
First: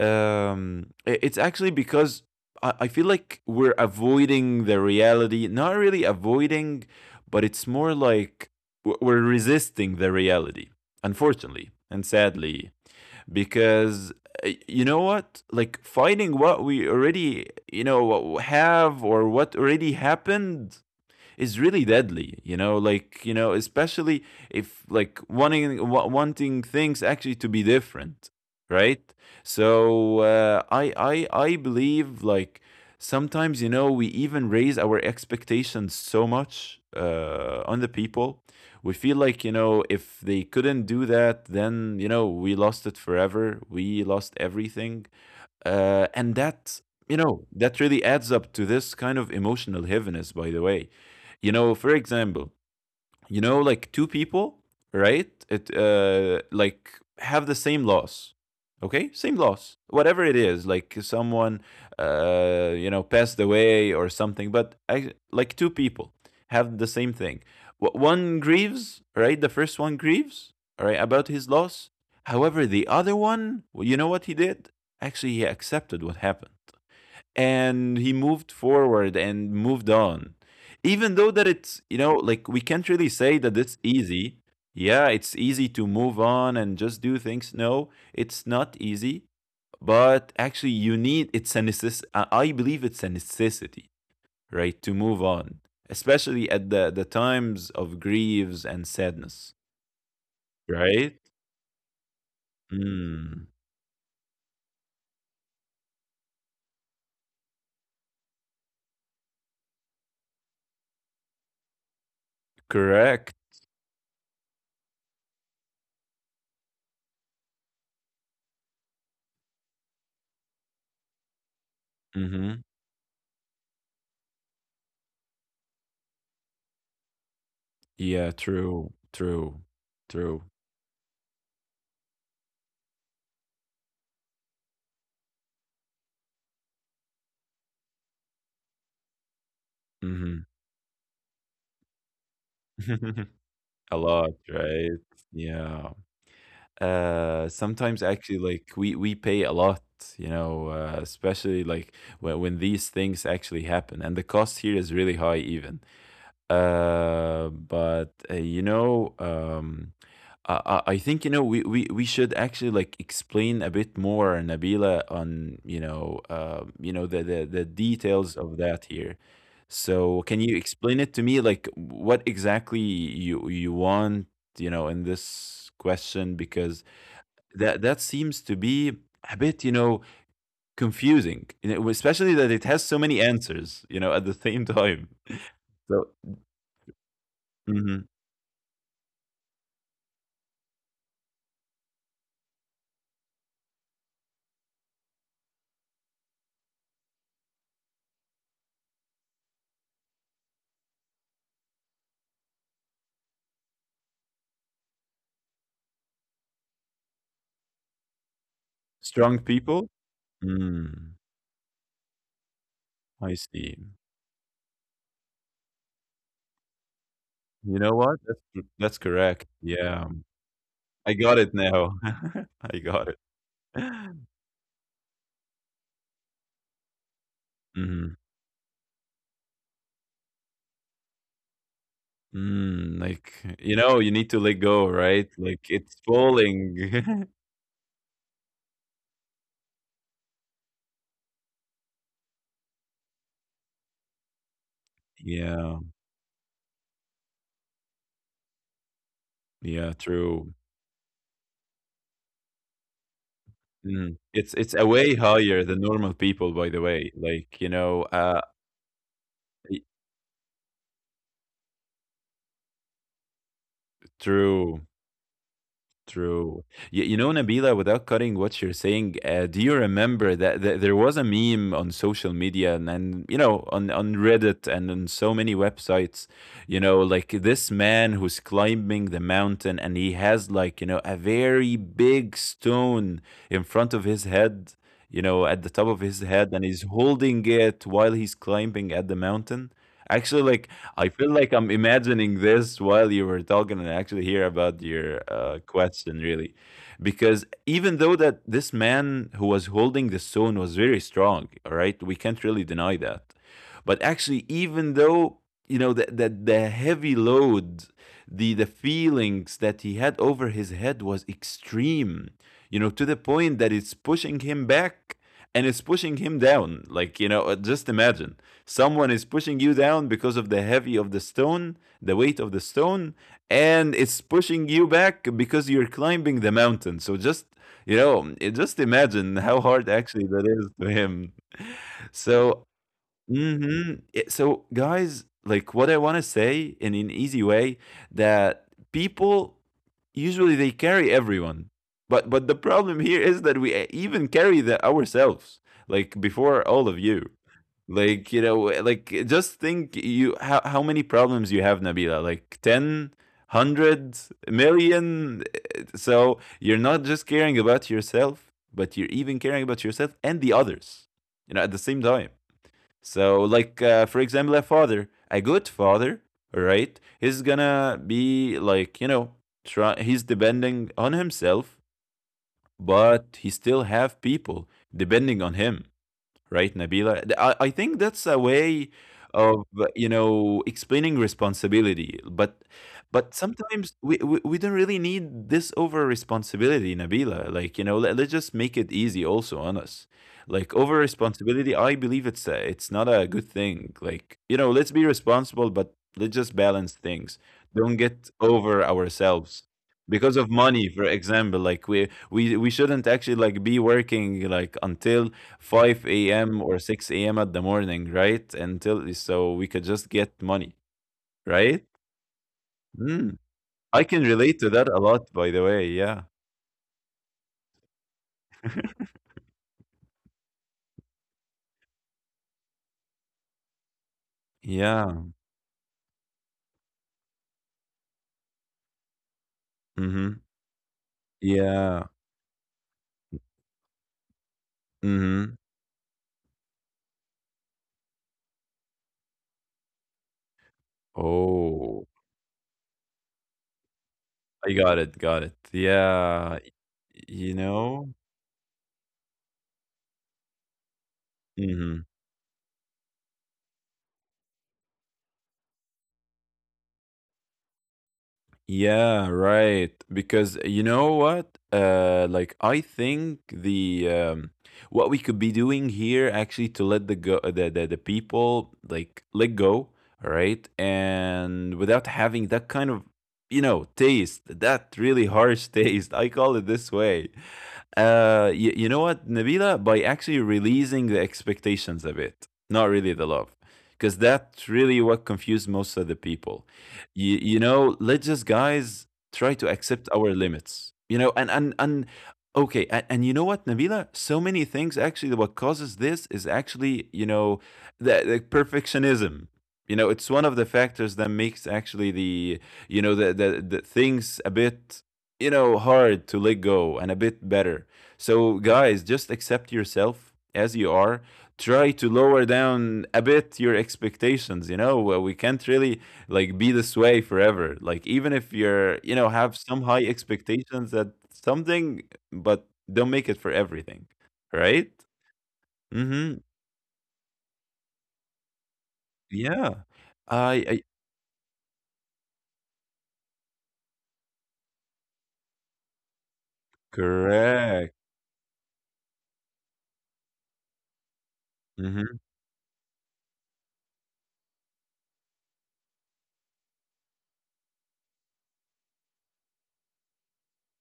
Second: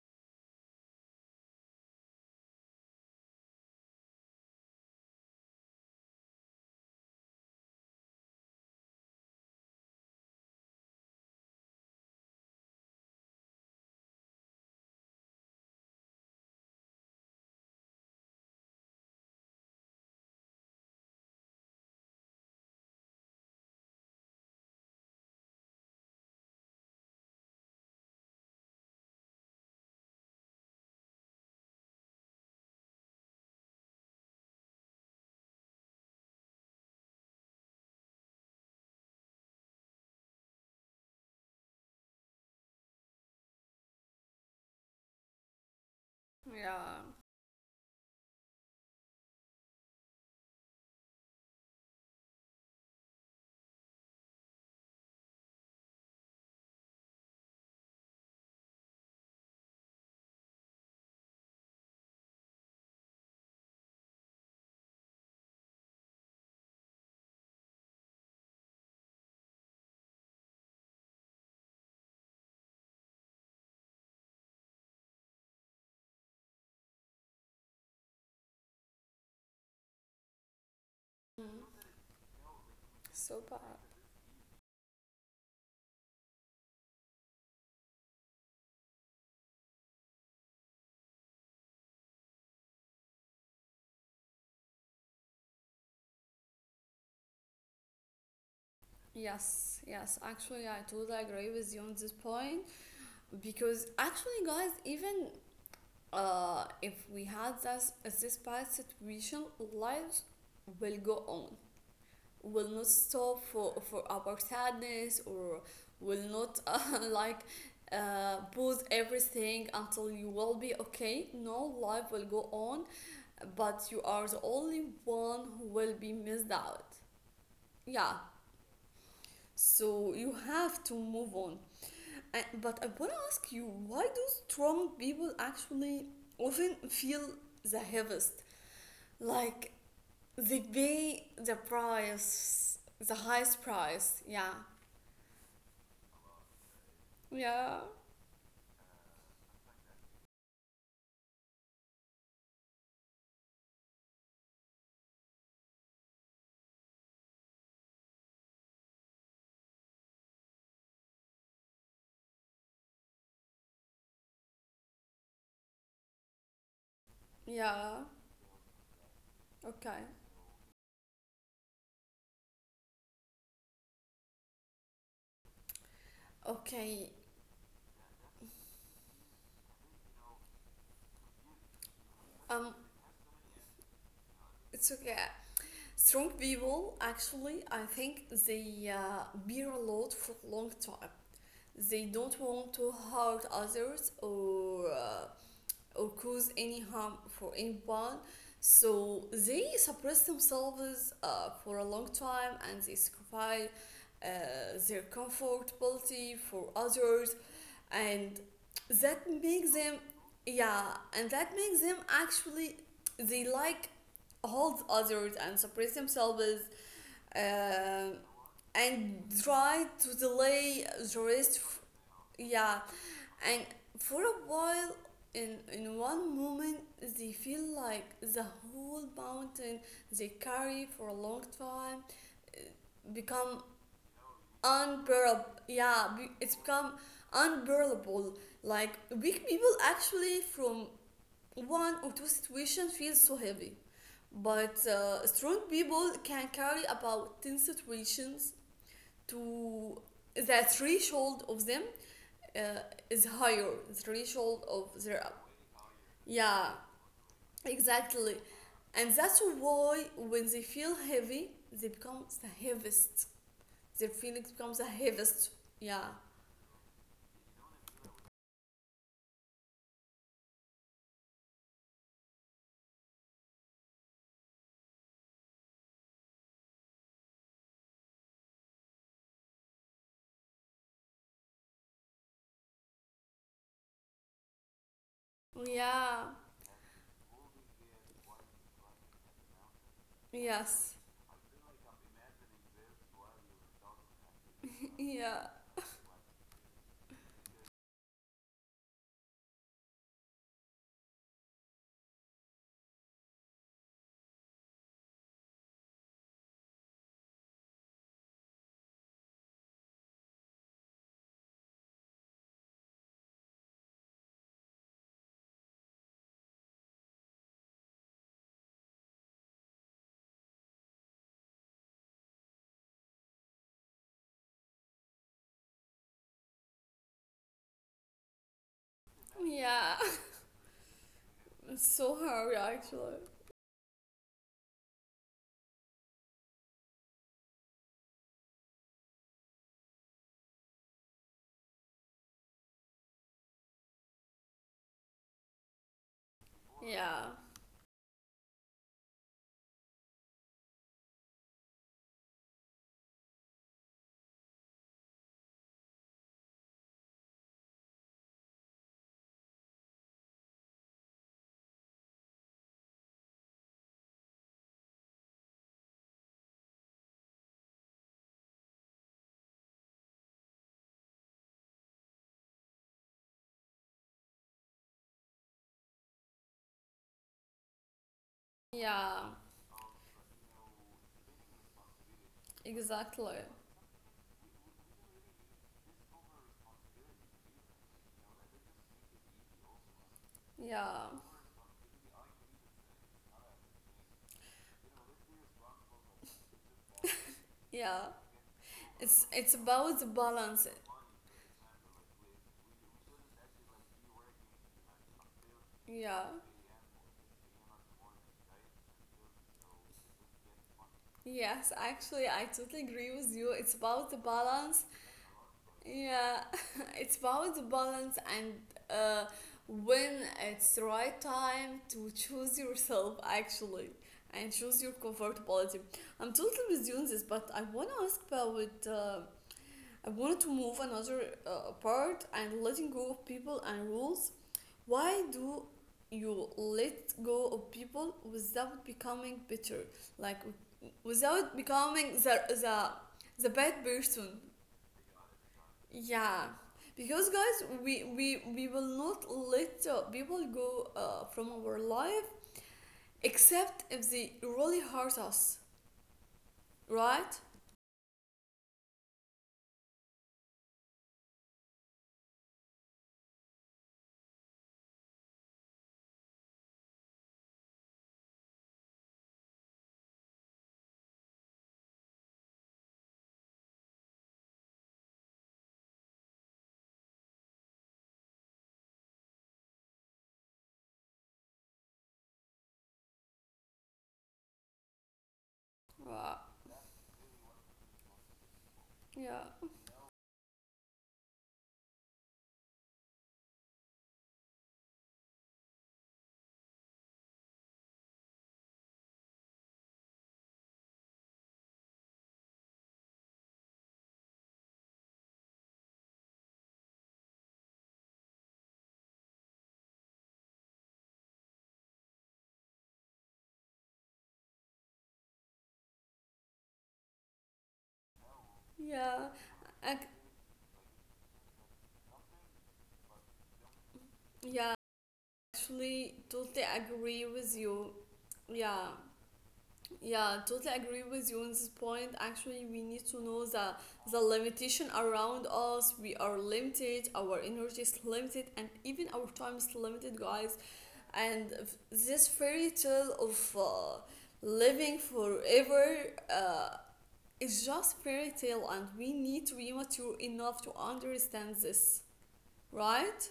Speaker 2: it's actually because I feel like we're avoiding the reality. Not really avoiding, but it's more like we're resisting the reality, unfortunately and sadly, because you know what? Like, fighting what we already, you know, have, or what already happened, is really deadly, you know? Like, you know, especially if, like, wanting things actually to be different, right? So, I believe, like, sometimes, we even raise our expectations so much on the people. We feel like, if they couldn't do that, then, we lost it forever, we lost everything. And that,
Speaker 1: Yeah.
Speaker 2: that really adds up to this kind of emotional heaviness, by the way. You know, for example, like, two people, right? it Like, have the same loss. Okay, same loss, whatever it is. Like, someone, you know, passed away or something. But, like, two people have the same thing. One grieves, right? The first one grieves, right, about his loss. However, the other one, well, you know what he did? Actually, he accepted what happened, and he moved forward and moved on. Even though
Speaker 1: Mm.
Speaker 2: that, it's, you know, like, we can't really say
Speaker 1: So bad.
Speaker 2: that it's easy. Yeah, it's easy to move on and just do things. No, it's not easy. But actually, you need, I believe it's a necessity, right, to move on, especially at the times of griefs and sadness.
Speaker 1: Yes, yes. Actually, I totally
Speaker 2: Right.
Speaker 1: agree with you on this point,
Speaker 2: Mm,
Speaker 1: because actually, guys, even, if we had this bad situation, lives will go on, will not stop
Speaker 2: correct.
Speaker 1: for our sadness, or will not *laughs* like, pause everything until you will be okay. No, life will go on,
Speaker 2: Mm-hmm.
Speaker 1: but you are the only one who will be missed out. Yeah.
Speaker 2: Yeah, true, true,
Speaker 1: So you
Speaker 2: true.
Speaker 1: have to move on. And, but I want to ask you, why do strong people actually often feel the heaviest? Like, they
Speaker 2: Mm-hmm.
Speaker 1: pay the price, the
Speaker 2: *laughs*
Speaker 1: highest
Speaker 2: A
Speaker 1: price.
Speaker 2: lot,
Speaker 1: Yeah.
Speaker 2: right? Yeah.
Speaker 1: Yeah.
Speaker 2: Sometimes actually, like, we pay a lot, especially, like, when these things actually happen, and the cost here is really high even. Uh, but uh, you know, um, I think, we should actually, like, explain a bit more, Nabila, on, the
Speaker 1: Yeah.
Speaker 2: details of that here.
Speaker 1: Okay.
Speaker 2: So, can you explain it to me, like, what exactly you want, in this question? Because
Speaker 1: Okay.
Speaker 2: that seems to be a bit, confusing, especially that it
Speaker 1: Um,
Speaker 2: has so many answers, at the same *laughs*
Speaker 1: it's
Speaker 2: time.
Speaker 1: okay.
Speaker 2: So.
Speaker 1: Strong people, actually, I
Speaker 2: Mm-hmm.
Speaker 1: think they, bear a lot for a long time. They don't want to hurt others, or cause any harm for anyone. So they suppress themselves for a long time, and they sacrifice uh, their comfortability for others, and that
Speaker 2: Strong
Speaker 1: makes them,
Speaker 2: people?
Speaker 1: yeah, and
Speaker 2: Mm,
Speaker 1: that makes them actually, they
Speaker 2: I
Speaker 1: like
Speaker 2: see.
Speaker 1: hold others and suppress themselves.
Speaker 2: You know
Speaker 1: Um
Speaker 2: what? That's
Speaker 1: and
Speaker 2: correct.
Speaker 1: try
Speaker 2: Yeah.
Speaker 1: to delay the
Speaker 2: I got
Speaker 1: rest.
Speaker 2: it now. *laughs*
Speaker 1: Yeah,
Speaker 2: I got it.
Speaker 1: and for
Speaker 2: *laughs*
Speaker 1: a while, in one moment, they feel like
Speaker 2: Mhm.
Speaker 1: the whole mountain they carry for a long time uh,
Speaker 2: Mm, like,
Speaker 1: become
Speaker 2: you need to let go, right?
Speaker 1: unbearable.
Speaker 2: Like, it's
Speaker 1: Yeah, it's become
Speaker 2: falling. *laughs*
Speaker 1: unbearable. Like, weak people actually from one or two situations feel so heavy, but strong
Speaker 2: Yeah.
Speaker 1: people can carry about 10 situations to
Speaker 2: Yeah,
Speaker 1: the
Speaker 2: true.
Speaker 1: threshold of them, uh, is higher, the
Speaker 2: Mm.
Speaker 1: threshold
Speaker 2: It's
Speaker 1: of
Speaker 2: a
Speaker 1: their
Speaker 2: way
Speaker 1: up.
Speaker 2: higher than normal people,
Speaker 1: Yeah,
Speaker 2: by the way. Like, you know,
Speaker 1: exactly. And that's
Speaker 2: I
Speaker 1: why when they feel heavy, they become the heaviest. Their feelings becomes the
Speaker 2: true.
Speaker 1: heaviest. Yeah.
Speaker 2: True. Nabila, without cutting what you're saying, do you remember, that there was a meme on social media, and, on, Reddit, and on so many websites, like, this man who's climbing the mountain, and he has, like, a very big stone in front of his head, at the top of his
Speaker 1: Yeah.
Speaker 2: head, and he's holding it while he's climbing at the mountain. Actually, like,
Speaker 1: Yes.
Speaker 2: I feel like I'm imagining this while you were talking, and I actually hear about
Speaker 1: *laughs*
Speaker 2: your
Speaker 1: Yeah.
Speaker 2: question really, because even though that this man who was holding the stone was very strong, all right, we can't really deny that. But actually, even though you know that the, heavy load, the feelings that he had over his head was extreme, to the point that it's pushing him back, and it's pushing him down. Like, just imagine someone is pushing you down because of the heavy of the stone, the weight of the stone, and it's pushing you back because you're climbing the mountain. So just, just imagine how hard
Speaker 1: Yeah. *laughs*
Speaker 2: actually that is to him.
Speaker 1: It's so hard
Speaker 2: So.
Speaker 1: actually.
Speaker 2: Mhm. So, guys, like, what I wanna say in an easy way, that people usually they carry everyone. But the problem here is that we e even carry the ourselves, like, before all of you.
Speaker 1: Yeah.
Speaker 2: Like, like, just think, you how many problems you have, Nabila? Like, 10, 100, million. 100, million? So you're not just caring about yourself, but you're even caring about yourself and the others, at the same time. So, like, for example, a father, a good father, right, he's gonna be like, he's depending on himself, but he still have people depending on him, right, Nabila. I think that's a way
Speaker 1: Yeah.
Speaker 2: of explaining responsibility,
Speaker 1: Exactly.
Speaker 2: but sometimes we don't really need this over responsibility, Nabila. Like, let's just make it easy also on us. Like, over
Speaker 1: Yeah.
Speaker 2: responsibility, I believe it's it's not a good thing. Like, let's be responsible, but let's just balance things. Don't
Speaker 1: Yeah.
Speaker 2: get over
Speaker 1: It's
Speaker 2: ourselves
Speaker 1: about the
Speaker 2: because of
Speaker 1: balance.
Speaker 2: money, for example. Like, we shouldn't actually, like, be working like until
Speaker 1: Yeah.
Speaker 2: 5 a.m. or 6 a.m. at the morning, right? Until, so we could just get money,
Speaker 1: Yes,
Speaker 2: right?
Speaker 1: actually I totally agree with
Speaker 2: Mm.
Speaker 1: you. It's
Speaker 2: I
Speaker 1: about the
Speaker 2: can relate to
Speaker 1: balance.
Speaker 2: that a lot, by the way. Yeah.
Speaker 1: Yeah, *laughs* it's about the balance, and, uh, when it's the right time to choose yourself actually, and choose your
Speaker 2: Yeah.
Speaker 1: comfortability. I'm totally with you on this, but I want to ask about. I wanted
Speaker 2: Mm-hmm.
Speaker 1: to move another
Speaker 2: Yeah.
Speaker 1: part, and letting go of people and rules. Why
Speaker 2: Mm-hmm.
Speaker 1: do you let go of people without becoming bitter, like without
Speaker 2: Oh,
Speaker 1: becoming the bad person?
Speaker 2: I got it. Got it.
Speaker 1: Yeah,
Speaker 2: Yeah.
Speaker 1: because
Speaker 2: You
Speaker 1: guys, we
Speaker 2: know?
Speaker 1: we we will not let people go from our
Speaker 2: Mm-hmm.
Speaker 1: life, except if they really hurt us, right?
Speaker 2: Yeah, right. Because you know what? Like I think the what we could be doing here actually to let the go the people like let go, all right? And without having that kind of taste, that really harsh *laughs* taste. I call it this way. You know what, Nabila? By actually releasing the expectations a bit, not really the love, because that's really what confused most
Speaker 1: Right.
Speaker 2: of the people. You know, let's just,
Speaker 1: Yeah.
Speaker 2: guys, try to accept our limits, you know, and okay. And you know what, Nabila, so many things actually what causes this is actually, you know, the perfectionism. You know, it's one of the factors that makes actually the, you know, the things a bit, you know, hard to let go and a bit better. So guys, just accept yourself as you are. Try to lower down a bit your expectations, you know. We can't really like be this way forever. Like even if
Speaker 1: Yeah.
Speaker 2: you're, you know,
Speaker 1: Ac-
Speaker 2: have some high expectations that something, but don't make it for
Speaker 1: yeah.
Speaker 2: everything, right?
Speaker 1: Actually, totally agree
Speaker 2: Mm-hmm.
Speaker 1: with you. Yeah. Yeah, totally agree with you
Speaker 2: Yeah.
Speaker 1: on this point.
Speaker 2: i,
Speaker 1: Actually, we
Speaker 2: I
Speaker 1: need to know the limitation around us. We are limited, our energy is limited, and even our time is limited, guys.
Speaker 2: correct.
Speaker 1: And this fairy tale of living
Speaker 2: Mm-hmm.
Speaker 1: forever is just fairy tale, and we need to be mature enough to understand this, right?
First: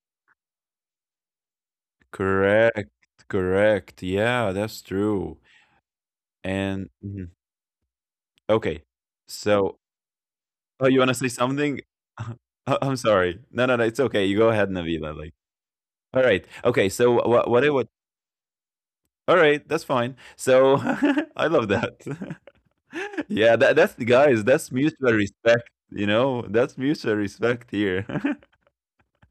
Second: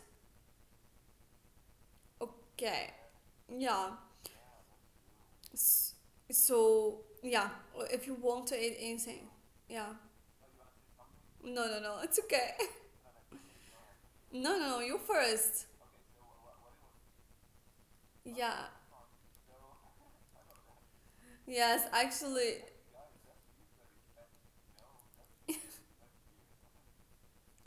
Speaker 2: Correct.
Speaker 1: Okay,
Speaker 2: Correct,
Speaker 1: yeah.
Speaker 2: yeah, that's true.
Speaker 1: S-
Speaker 2: And mhm.
Speaker 1: So yeah, if you
Speaker 2: Okay.
Speaker 1: want to add
Speaker 2: So
Speaker 1: anything, yeah.
Speaker 2: oh, you want to say something? *laughs*
Speaker 1: No, no, no. It's
Speaker 2: I'm
Speaker 1: okay.
Speaker 2: sorry.
Speaker 1: *laughs*
Speaker 2: No, no, no, it's okay. You go ahead, Navila, like
Speaker 1: No, no, no. You
Speaker 2: all right.
Speaker 1: first.
Speaker 2: Okay, so what I would all right,
Speaker 1: Yeah.
Speaker 2: that's fine. So *laughs* I love that. *laughs*
Speaker 1: Yes,
Speaker 2: *laughs* Yeah,
Speaker 1: actually.
Speaker 2: that's the guys. That's mutual respect. You know, that's mutual respect here. *laughs*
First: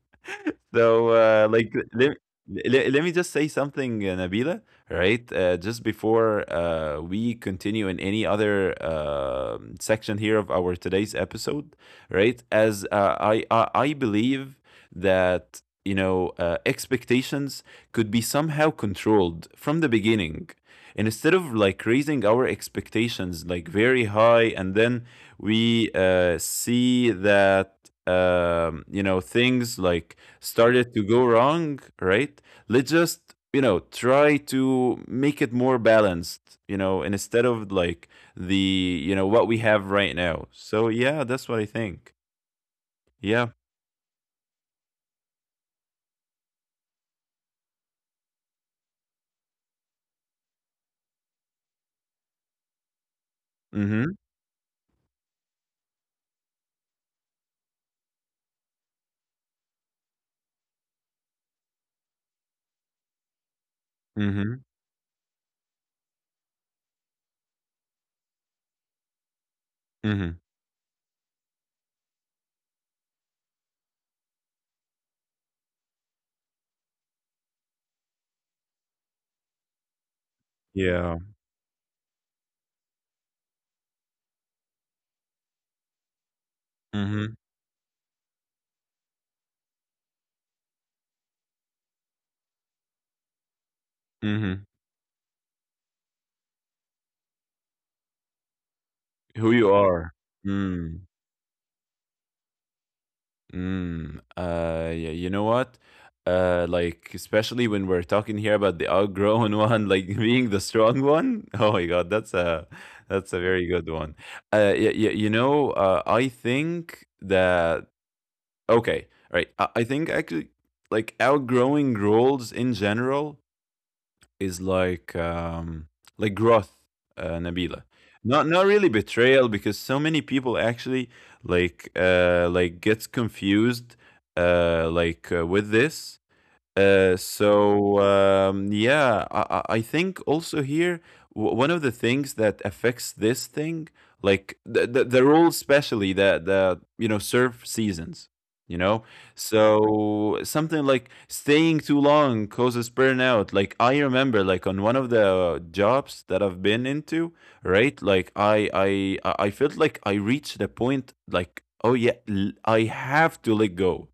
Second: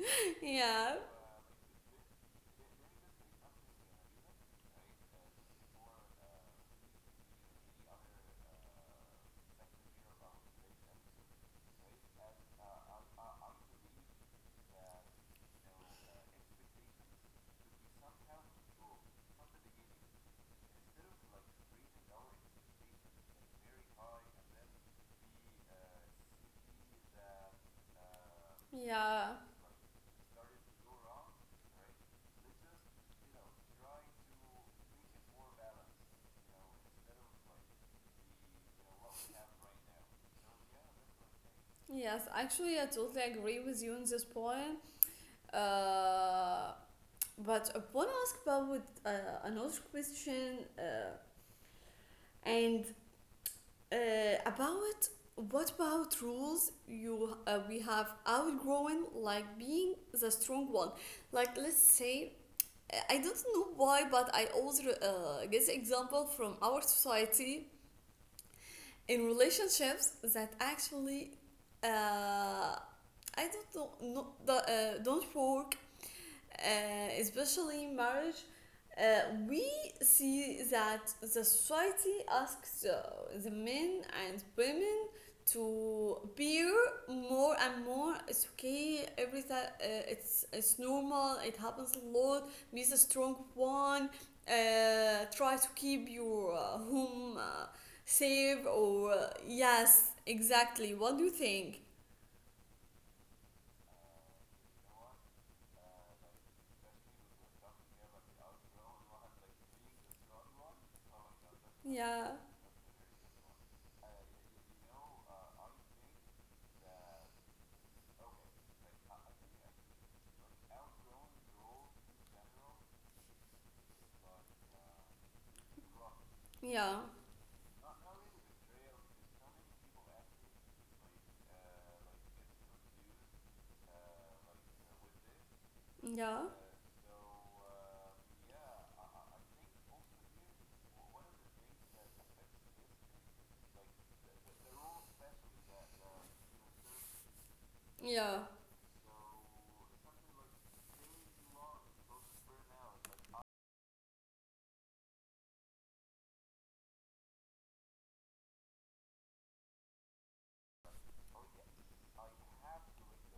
Speaker 1: *laughs* Yeah.
Speaker 2: So, like, let me just say something, Nabila, right? Just before we continue in any other section here of our today's episode, right? As I believe that, you know, expectations could be somehow controlled from the beginning. And instead of like raising our expectations like very high and then we see that you know, things
Speaker 1: Yeah.
Speaker 2: like started to go wrong, right? Let's just, you know, try to make it more balanced, you know, and instead of like the, you know, what we have right now. So yeah, that's what I think.
Speaker 1: Yes, actually, I
Speaker 2: Yeah.
Speaker 1: totally agree with you on this point. Uh, but I want to ask about another question, and
Speaker 2: Mm-hmm.
Speaker 1: About what about rules you we have outgrown, like being the strong one. Like let's say, I don't know
Speaker 2: Mm-hmm.
Speaker 1: why, but I always get the example from our society in
Speaker 2: Mm-hmm.
Speaker 1: relationships that actually, uh, I don't know no, the, don't work, especially in marriage. uh, we
Speaker 2: Yeah.
Speaker 1: see that the society asks the men and women to
Speaker 2: Mm-hmm.
Speaker 1: appear more and more. It's okay. Everything, it's normal. It happens a lot. Be the strong
Speaker 2: Mm-hmm.
Speaker 1: one. Try to keep your home safe.
Speaker 2: Who you
Speaker 1: Or
Speaker 2: are.
Speaker 1: yes,
Speaker 2: Mm.
Speaker 1: exactly. What do you think?
Speaker 2: Mm, yeah, you know what? Like especially when we're talking here about the outgrown one, like *laughs* being the strong one. Oh my God,
Speaker 1: Yeah,
Speaker 2: that's a very good one. Yeah, yeah, you know, I think that okay, right. I think actually, like outgrowing roles in general is like growth,
Speaker 1: yeah,
Speaker 2: Nabila. Not not really betrayal because so many people actually like gets confused with this
Speaker 1: yeah,
Speaker 2: yeah, I think also here one of the things that affects this thing, like the rules, especially the you know surf seasons, you know,
Speaker 1: yeah.
Speaker 2: so something like staying too long causes burnout. Like I remember, like on one of the jobs that I've been into, right? Like I felt like I reached the point, like oh yeah, I have to let go.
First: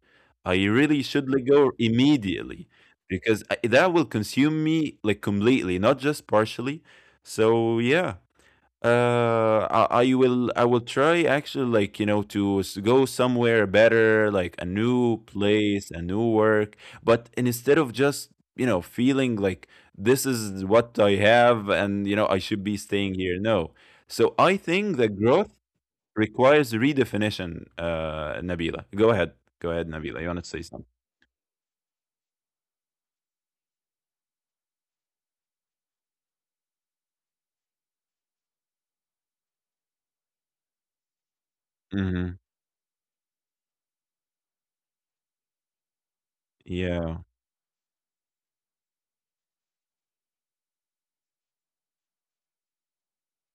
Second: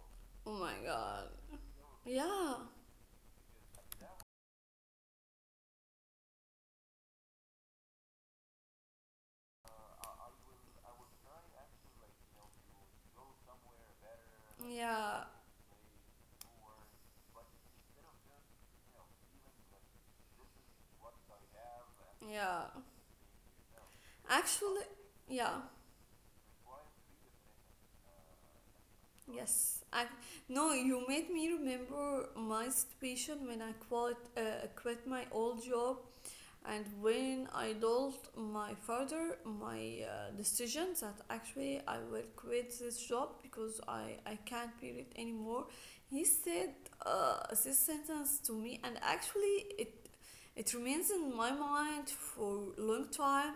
Speaker 1: Oh
Speaker 2: I
Speaker 1: my
Speaker 2: really
Speaker 1: god.
Speaker 2: should let go
Speaker 1: Yeah,
Speaker 2: immediately because I, that will consume me like completely, not just partially. So yeah, I will I will try actually, like, you know, to go somewhere better, like a new
Speaker 1: yeah,
Speaker 2: place, a new work. But instead of just you know feeling like this is what I have and you know I
Speaker 1: yeah.
Speaker 2: should be staying here, no. So I
Speaker 1: Actually,
Speaker 2: think that growth
Speaker 1: yeah,
Speaker 2: requires redefinition. Nabila, go
Speaker 1: yes.
Speaker 2: ahead, Nabila. You want to say
Speaker 1: No,
Speaker 2: something?
Speaker 1: you made me remember my situation when I quit, quit my old job, and when I told my father my decision that actually I will
Speaker 2: Mhm.
Speaker 1: quit this job because I can't bear it anymore. He said
Speaker 2: Yeah.
Speaker 1: uh, this sentence to me, and actually it remains in my mind for a long time.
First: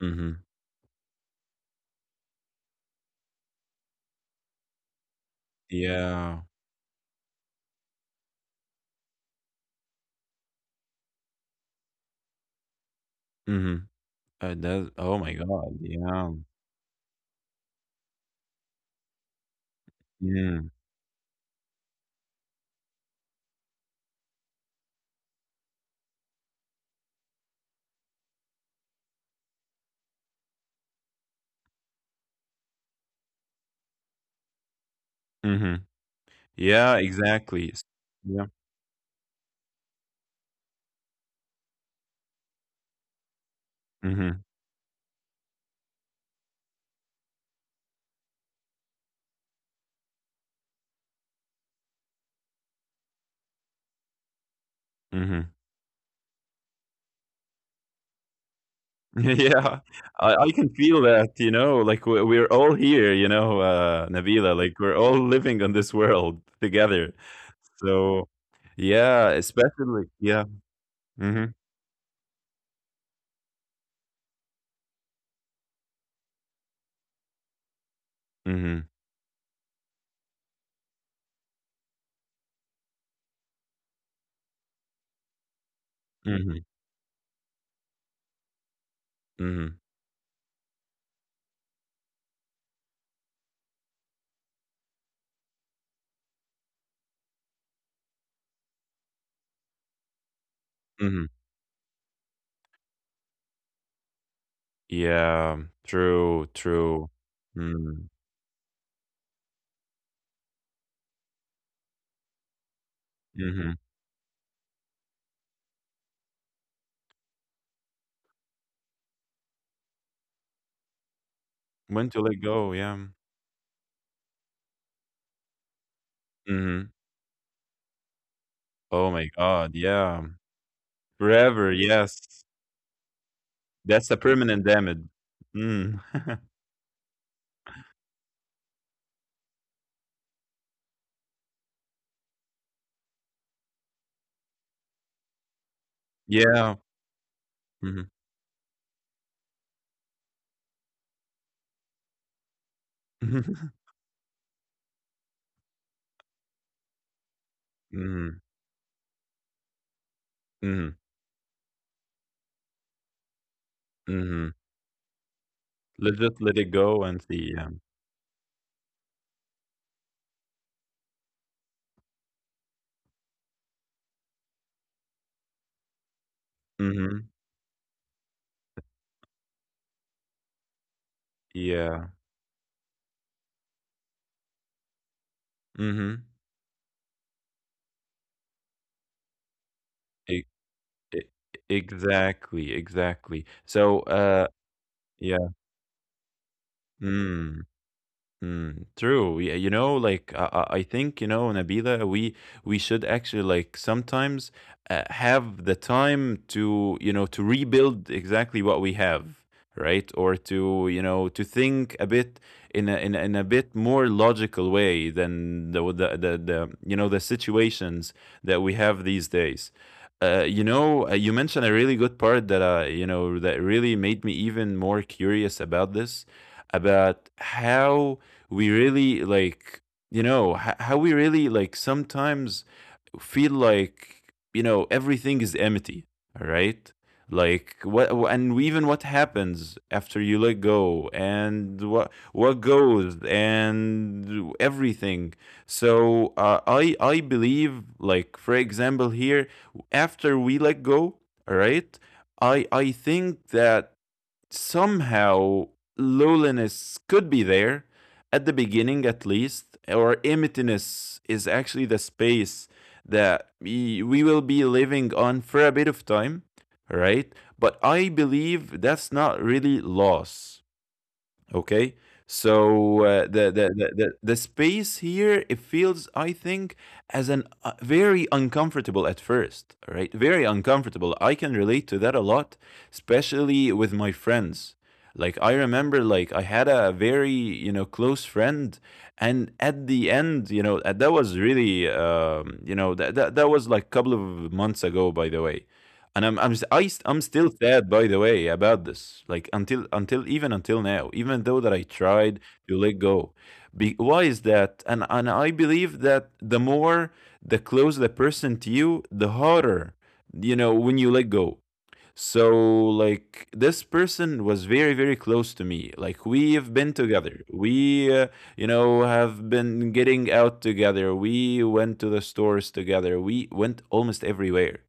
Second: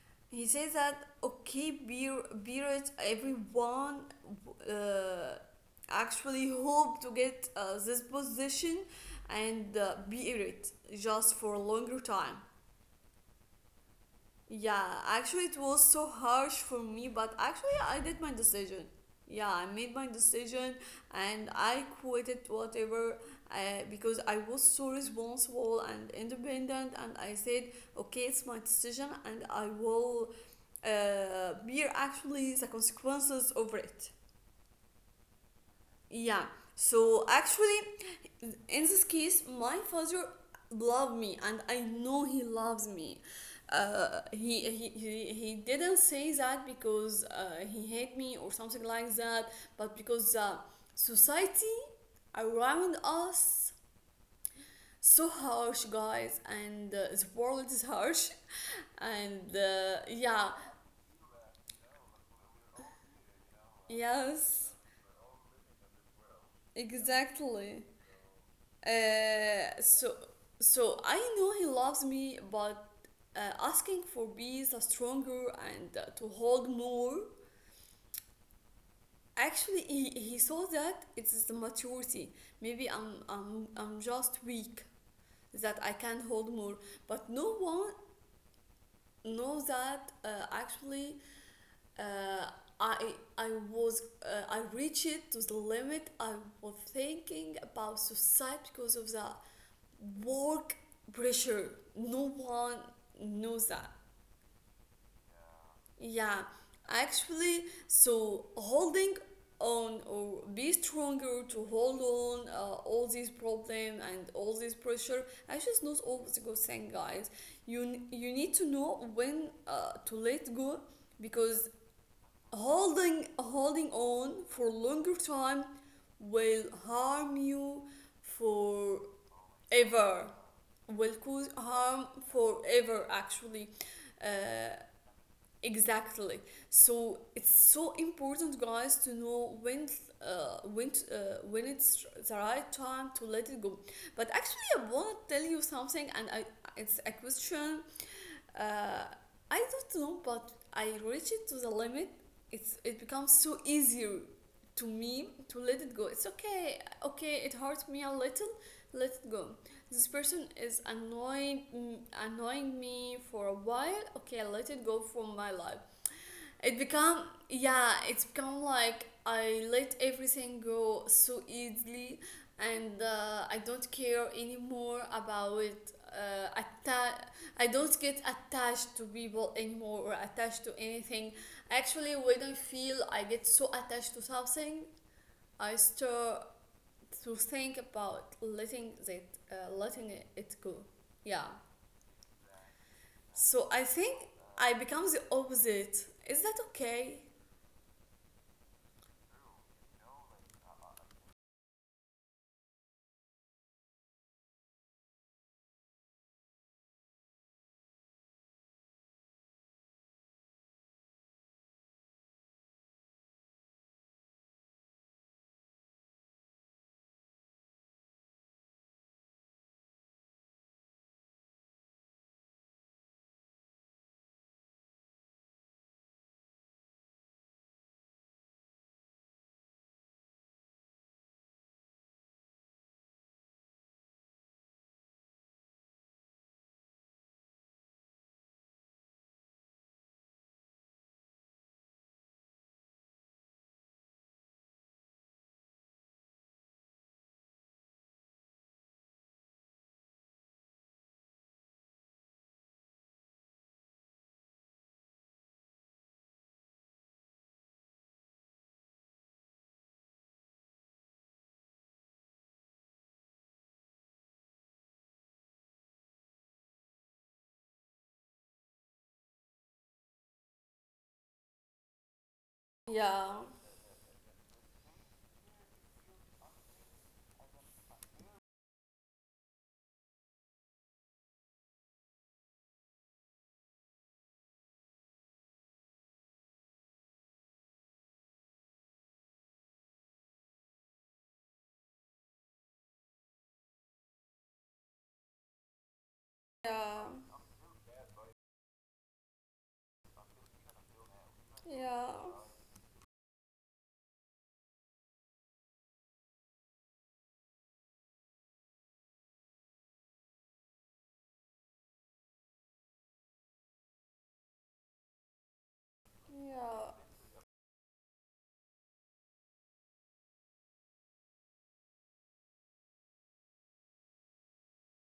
Speaker 2: Mhm.
Speaker 1: He says that okay, beer, beerage, everyone uh,
Speaker 2: Yeah.
Speaker 1: actually hope to get this position and be in it just for a longer time.
Speaker 2: Mhm. Does
Speaker 1: Yeah,
Speaker 2: oh my
Speaker 1: actually, it
Speaker 2: god,
Speaker 1: was so
Speaker 2: yeah.
Speaker 1: harsh for me, but actually, I did my decision. Yeah, I made my
Speaker 2: Mm.
Speaker 1: decision and I quitted whatever, uh, because I was so responsible and independent. And I said, okay, it's my decision, and I will bear actually the consequences over it.
Speaker 2: Mhm.
Speaker 1: Yeah.
Speaker 2: Yeah,
Speaker 1: So
Speaker 2: exactly. S
Speaker 1: actually,
Speaker 2: Yeah.
Speaker 1: in this case, my father loved me, and I know he loves me. Uh,
Speaker 2: Mhm.
Speaker 1: he, he he he didn't say that because he hate me or something like that, but because the society around us so
Speaker 2: Mhm.
Speaker 1: harsh, guys, and the world is harsh, *laughs*
Speaker 2: *laughs*
Speaker 1: and
Speaker 2: Yeah. I
Speaker 1: yeah,
Speaker 2: can feel that, you know, like, we're all here, you know, Nabila, like,
Speaker 1: yes,
Speaker 2: we're all living on this world together.
Speaker 1: exactly.
Speaker 2: So, yeah,
Speaker 1: Uh,
Speaker 2: especially.
Speaker 1: so
Speaker 2: Yeah.
Speaker 1: so I
Speaker 2: Mhm.
Speaker 1: know he loves me, but asking for bees are stronger and to hold more.
Speaker 2: Mhm.
Speaker 1: Actually, he saw that it's the maturity. Maybe I'm just weak, that I can
Speaker 2: Mhm.
Speaker 1: hold more. But no one
Speaker 2: Mhm.
Speaker 1: knows that actually uh, I I was I reached it to the limit. I was thinking about suicide because of the work
Speaker 2: Mhm.
Speaker 1: pressure. No one knows that.
Speaker 2: Yeah. True,
Speaker 1: Yeah,
Speaker 2: true.
Speaker 1: actually,
Speaker 2: Mm.
Speaker 1: so holding on or be stronger to hold on all these
Speaker 2: Mhm.
Speaker 1: problems and all this pressure. Actually, it's not always a good thing, guys. You you need to know when to let go, because
Speaker 2: When to let go, yeah.
Speaker 1: holding on for longer time will
Speaker 2: Mhm.
Speaker 1: harm you
Speaker 2: Oh my god,
Speaker 1: forever,
Speaker 2: yeah.
Speaker 1: will cause
Speaker 2: Forever,
Speaker 1: harm
Speaker 2: yes.
Speaker 1: forever, actually,
Speaker 2: That's a
Speaker 1: uh,
Speaker 2: permanent damage.
Speaker 1: exactly.
Speaker 2: Mm. *laughs*
Speaker 1: So it's so important, guys, to know when when it's the right time to let it go. But actually I want to tell you something, and it's a
Speaker 2: Yeah.
Speaker 1: question,
Speaker 2: Mhm.
Speaker 1: uh, I don't know, but I reach it to the limit. It's it becomes so easy
Speaker 2: Mhm.
Speaker 1: to me to let it go. It's okay, okay. It hurts me a little. Let it go. This person is
Speaker 2: Mhm. Mhm.
Speaker 1: annoying me for a while. Okay, I let it
Speaker 2: *laughs*
Speaker 1: go from my life.
Speaker 2: Let's just let it
Speaker 1: It
Speaker 2: go and
Speaker 1: become
Speaker 2: see, yeah.
Speaker 1: yeah, it's become like I let everything go so easily, and I don't care anymore about uh, atta-
Speaker 2: Mhm.
Speaker 1: I don't get attached to people anymore or attached to anything.
Speaker 2: Yeah.
Speaker 1: Actually, when I feel I get so attached to something, I
Speaker 2: Mhm.
Speaker 1: start to think about letting
Speaker 2: E
Speaker 1: it go.
Speaker 2: e
Speaker 1: Yeah.
Speaker 2: exactly, exactly.
Speaker 1: So I
Speaker 2: So,
Speaker 1: think I become the
Speaker 2: yeah.
Speaker 1: opposite. Is that okay?
Speaker 2: Mm. Mm, true. Yeah, you know, like I think you know, Nabila, we should actually like sometimes have the time to you know to rebuild exactly what we have, right? Or to you know to think a bit in a bit more logical way than the you know the situations that we have these days. You know, you mentioned a really good part that you know that really made me even more curious about this, about how we really like you know how we really like sometimes feel like you know everything is empty, all right? Like what and even what happens after you let go and what goes and everything. So I believe like for example here after we let go, all right, I think that somehow loneliness could be there at the beginning, at least, or emptiness is actually the space that we will be living on for a bit of time, right? But I believe that's not really loss. Okay. So uh,
Speaker 1: Yeah.
Speaker 2: the, the the the the space here it feels I think as an very uncomfortable at first, right? Very uncomfortable. I can relate to that a lot, especially with my friends. Like I remember like I had a very, you know, close friend and at the end, you know, that was really you know, that was like a couple of months ago, by the way. And I'm
Speaker 1: Yeah,
Speaker 2: I'm still sad, by the way, about this. Like until even until now, even though that I
Speaker 1: yeah,
Speaker 2: tried to let go. Be, why is that? And I believe that the more the close the person to you, the harder you know when you let go. So, like, this person was very, very close to me. Like, we've been
Speaker 1: yeah,
Speaker 2: together. We, you know, have been getting out together. We went to the stores together. We went almost everywhere.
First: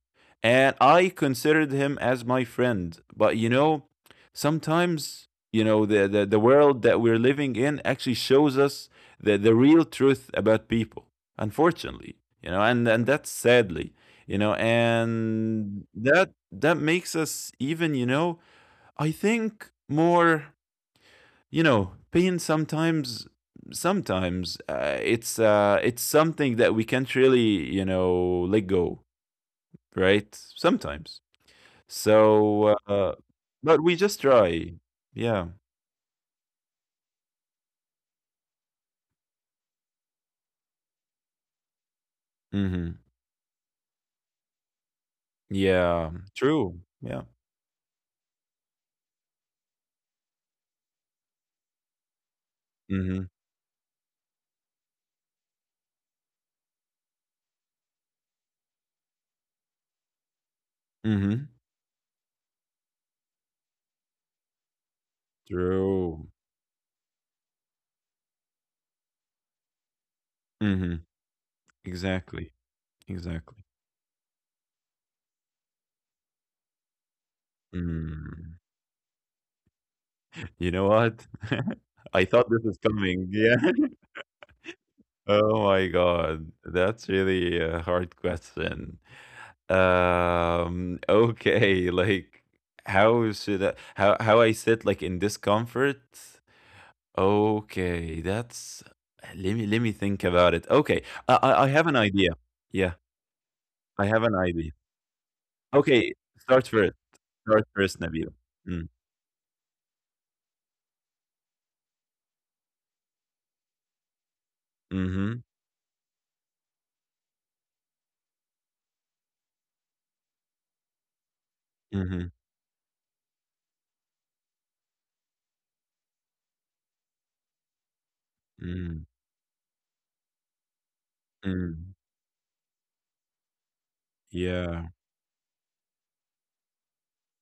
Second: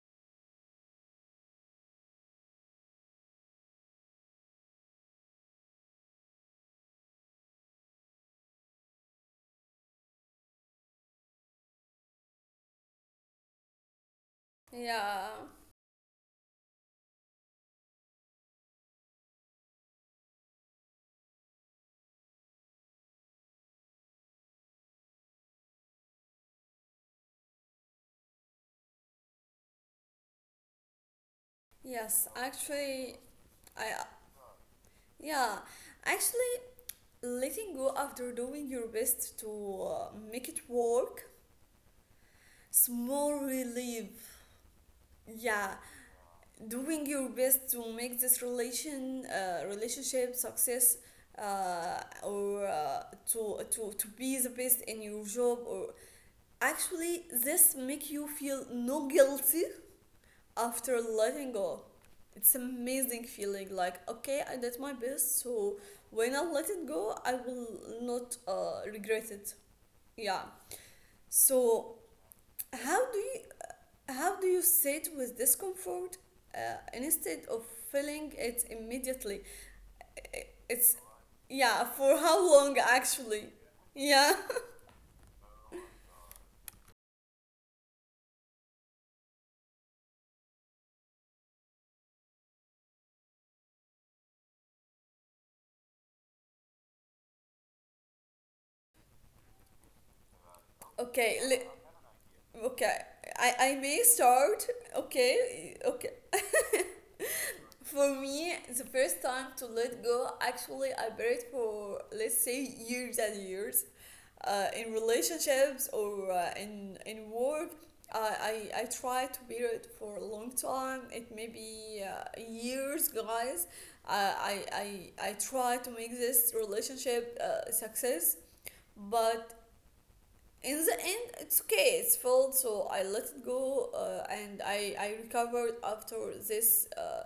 Speaker 2: And I considered him as my friend. But, you know, sometimes, you know, the world that we're living in actually shows us the real truth about people, unfortunately, you know, and that's sadly, you know,
Speaker 1: yeah.
Speaker 2: and that that makes us even, you know, I think more, you know, pain sometimes sometimes it's something that we can't really, you know, let go, right? Sometimes.
Speaker 1: Yes,
Speaker 2: So
Speaker 1: actually,
Speaker 2: but we
Speaker 1: I,
Speaker 2: just try. Yeah.
Speaker 1: yeah, actually, letting go after doing your best to make it work,
Speaker 2: Mhm.
Speaker 1: small relief. Yeah,
Speaker 2: Yeah. True. Yeah.
Speaker 1: doing your best to make this relationship success, or
Speaker 2: Mhm.
Speaker 1: to to be the best in your job, or actually, this make you feel no guilty after
Speaker 2: Mhm.
Speaker 1: letting go. It's amazing feeling like okay, I did my best, so
Speaker 2: True.
Speaker 1: when I let it go, I will not regret it. Yeah.
Speaker 2: Mhm.
Speaker 1: So
Speaker 2: Exactly.
Speaker 1: how do you
Speaker 2: Exactly.
Speaker 1: how do you sit with discomfort instead of feeling
Speaker 2: Mm.
Speaker 1: it immediately?
Speaker 2: You know
Speaker 1: It's
Speaker 2: what?
Speaker 1: yeah,
Speaker 2: *laughs* I
Speaker 1: for
Speaker 2: thought
Speaker 1: how
Speaker 2: this was
Speaker 1: long
Speaker 2: coming. Yeah.
Speaker 1: actually? Yeah. *laughs*
Speaker 2: Oh my god, that's really a hard question. Okay, like how should I, how I sit like in discomfort? Okay, that's let me think about it. Okay,
Speaker 1: Okay,
Speaker 2: I have an
Speaker 1: le-
Speaker 2: idea. Yeah,
Speaker 1: okay. I
Speaker 2: I
Speaker 1: may
Speaker 2: have an idea.
Speaker 1: start. Okay,
Speaker 2: Okay,
Speaker 1: okay.
Speaker 2: start first. Start first,
Speaker 1: For
Speaker 2: Nabil.
Speaker 1: me,
Speaker 2: Mm,
Speaker 1: the first time to let go, actually, I buried for let's say years and years, in
Speaker 2: mm-hmm.
Speaker 1: relationships or in work. I, I tried to bear it for a long time. It may be
Speaker 2: Mm-hmm.
Speaker 1: years, guys. I I I I tried to make this relationship success,
Speaker 2: Mm,
Speaker 1: but in the end, it's
Speaker 2: mm,
Speaker 1: okay. It's felt so I let it go, and
Speaker 2: yeah.
Speaker 1: I recovered after this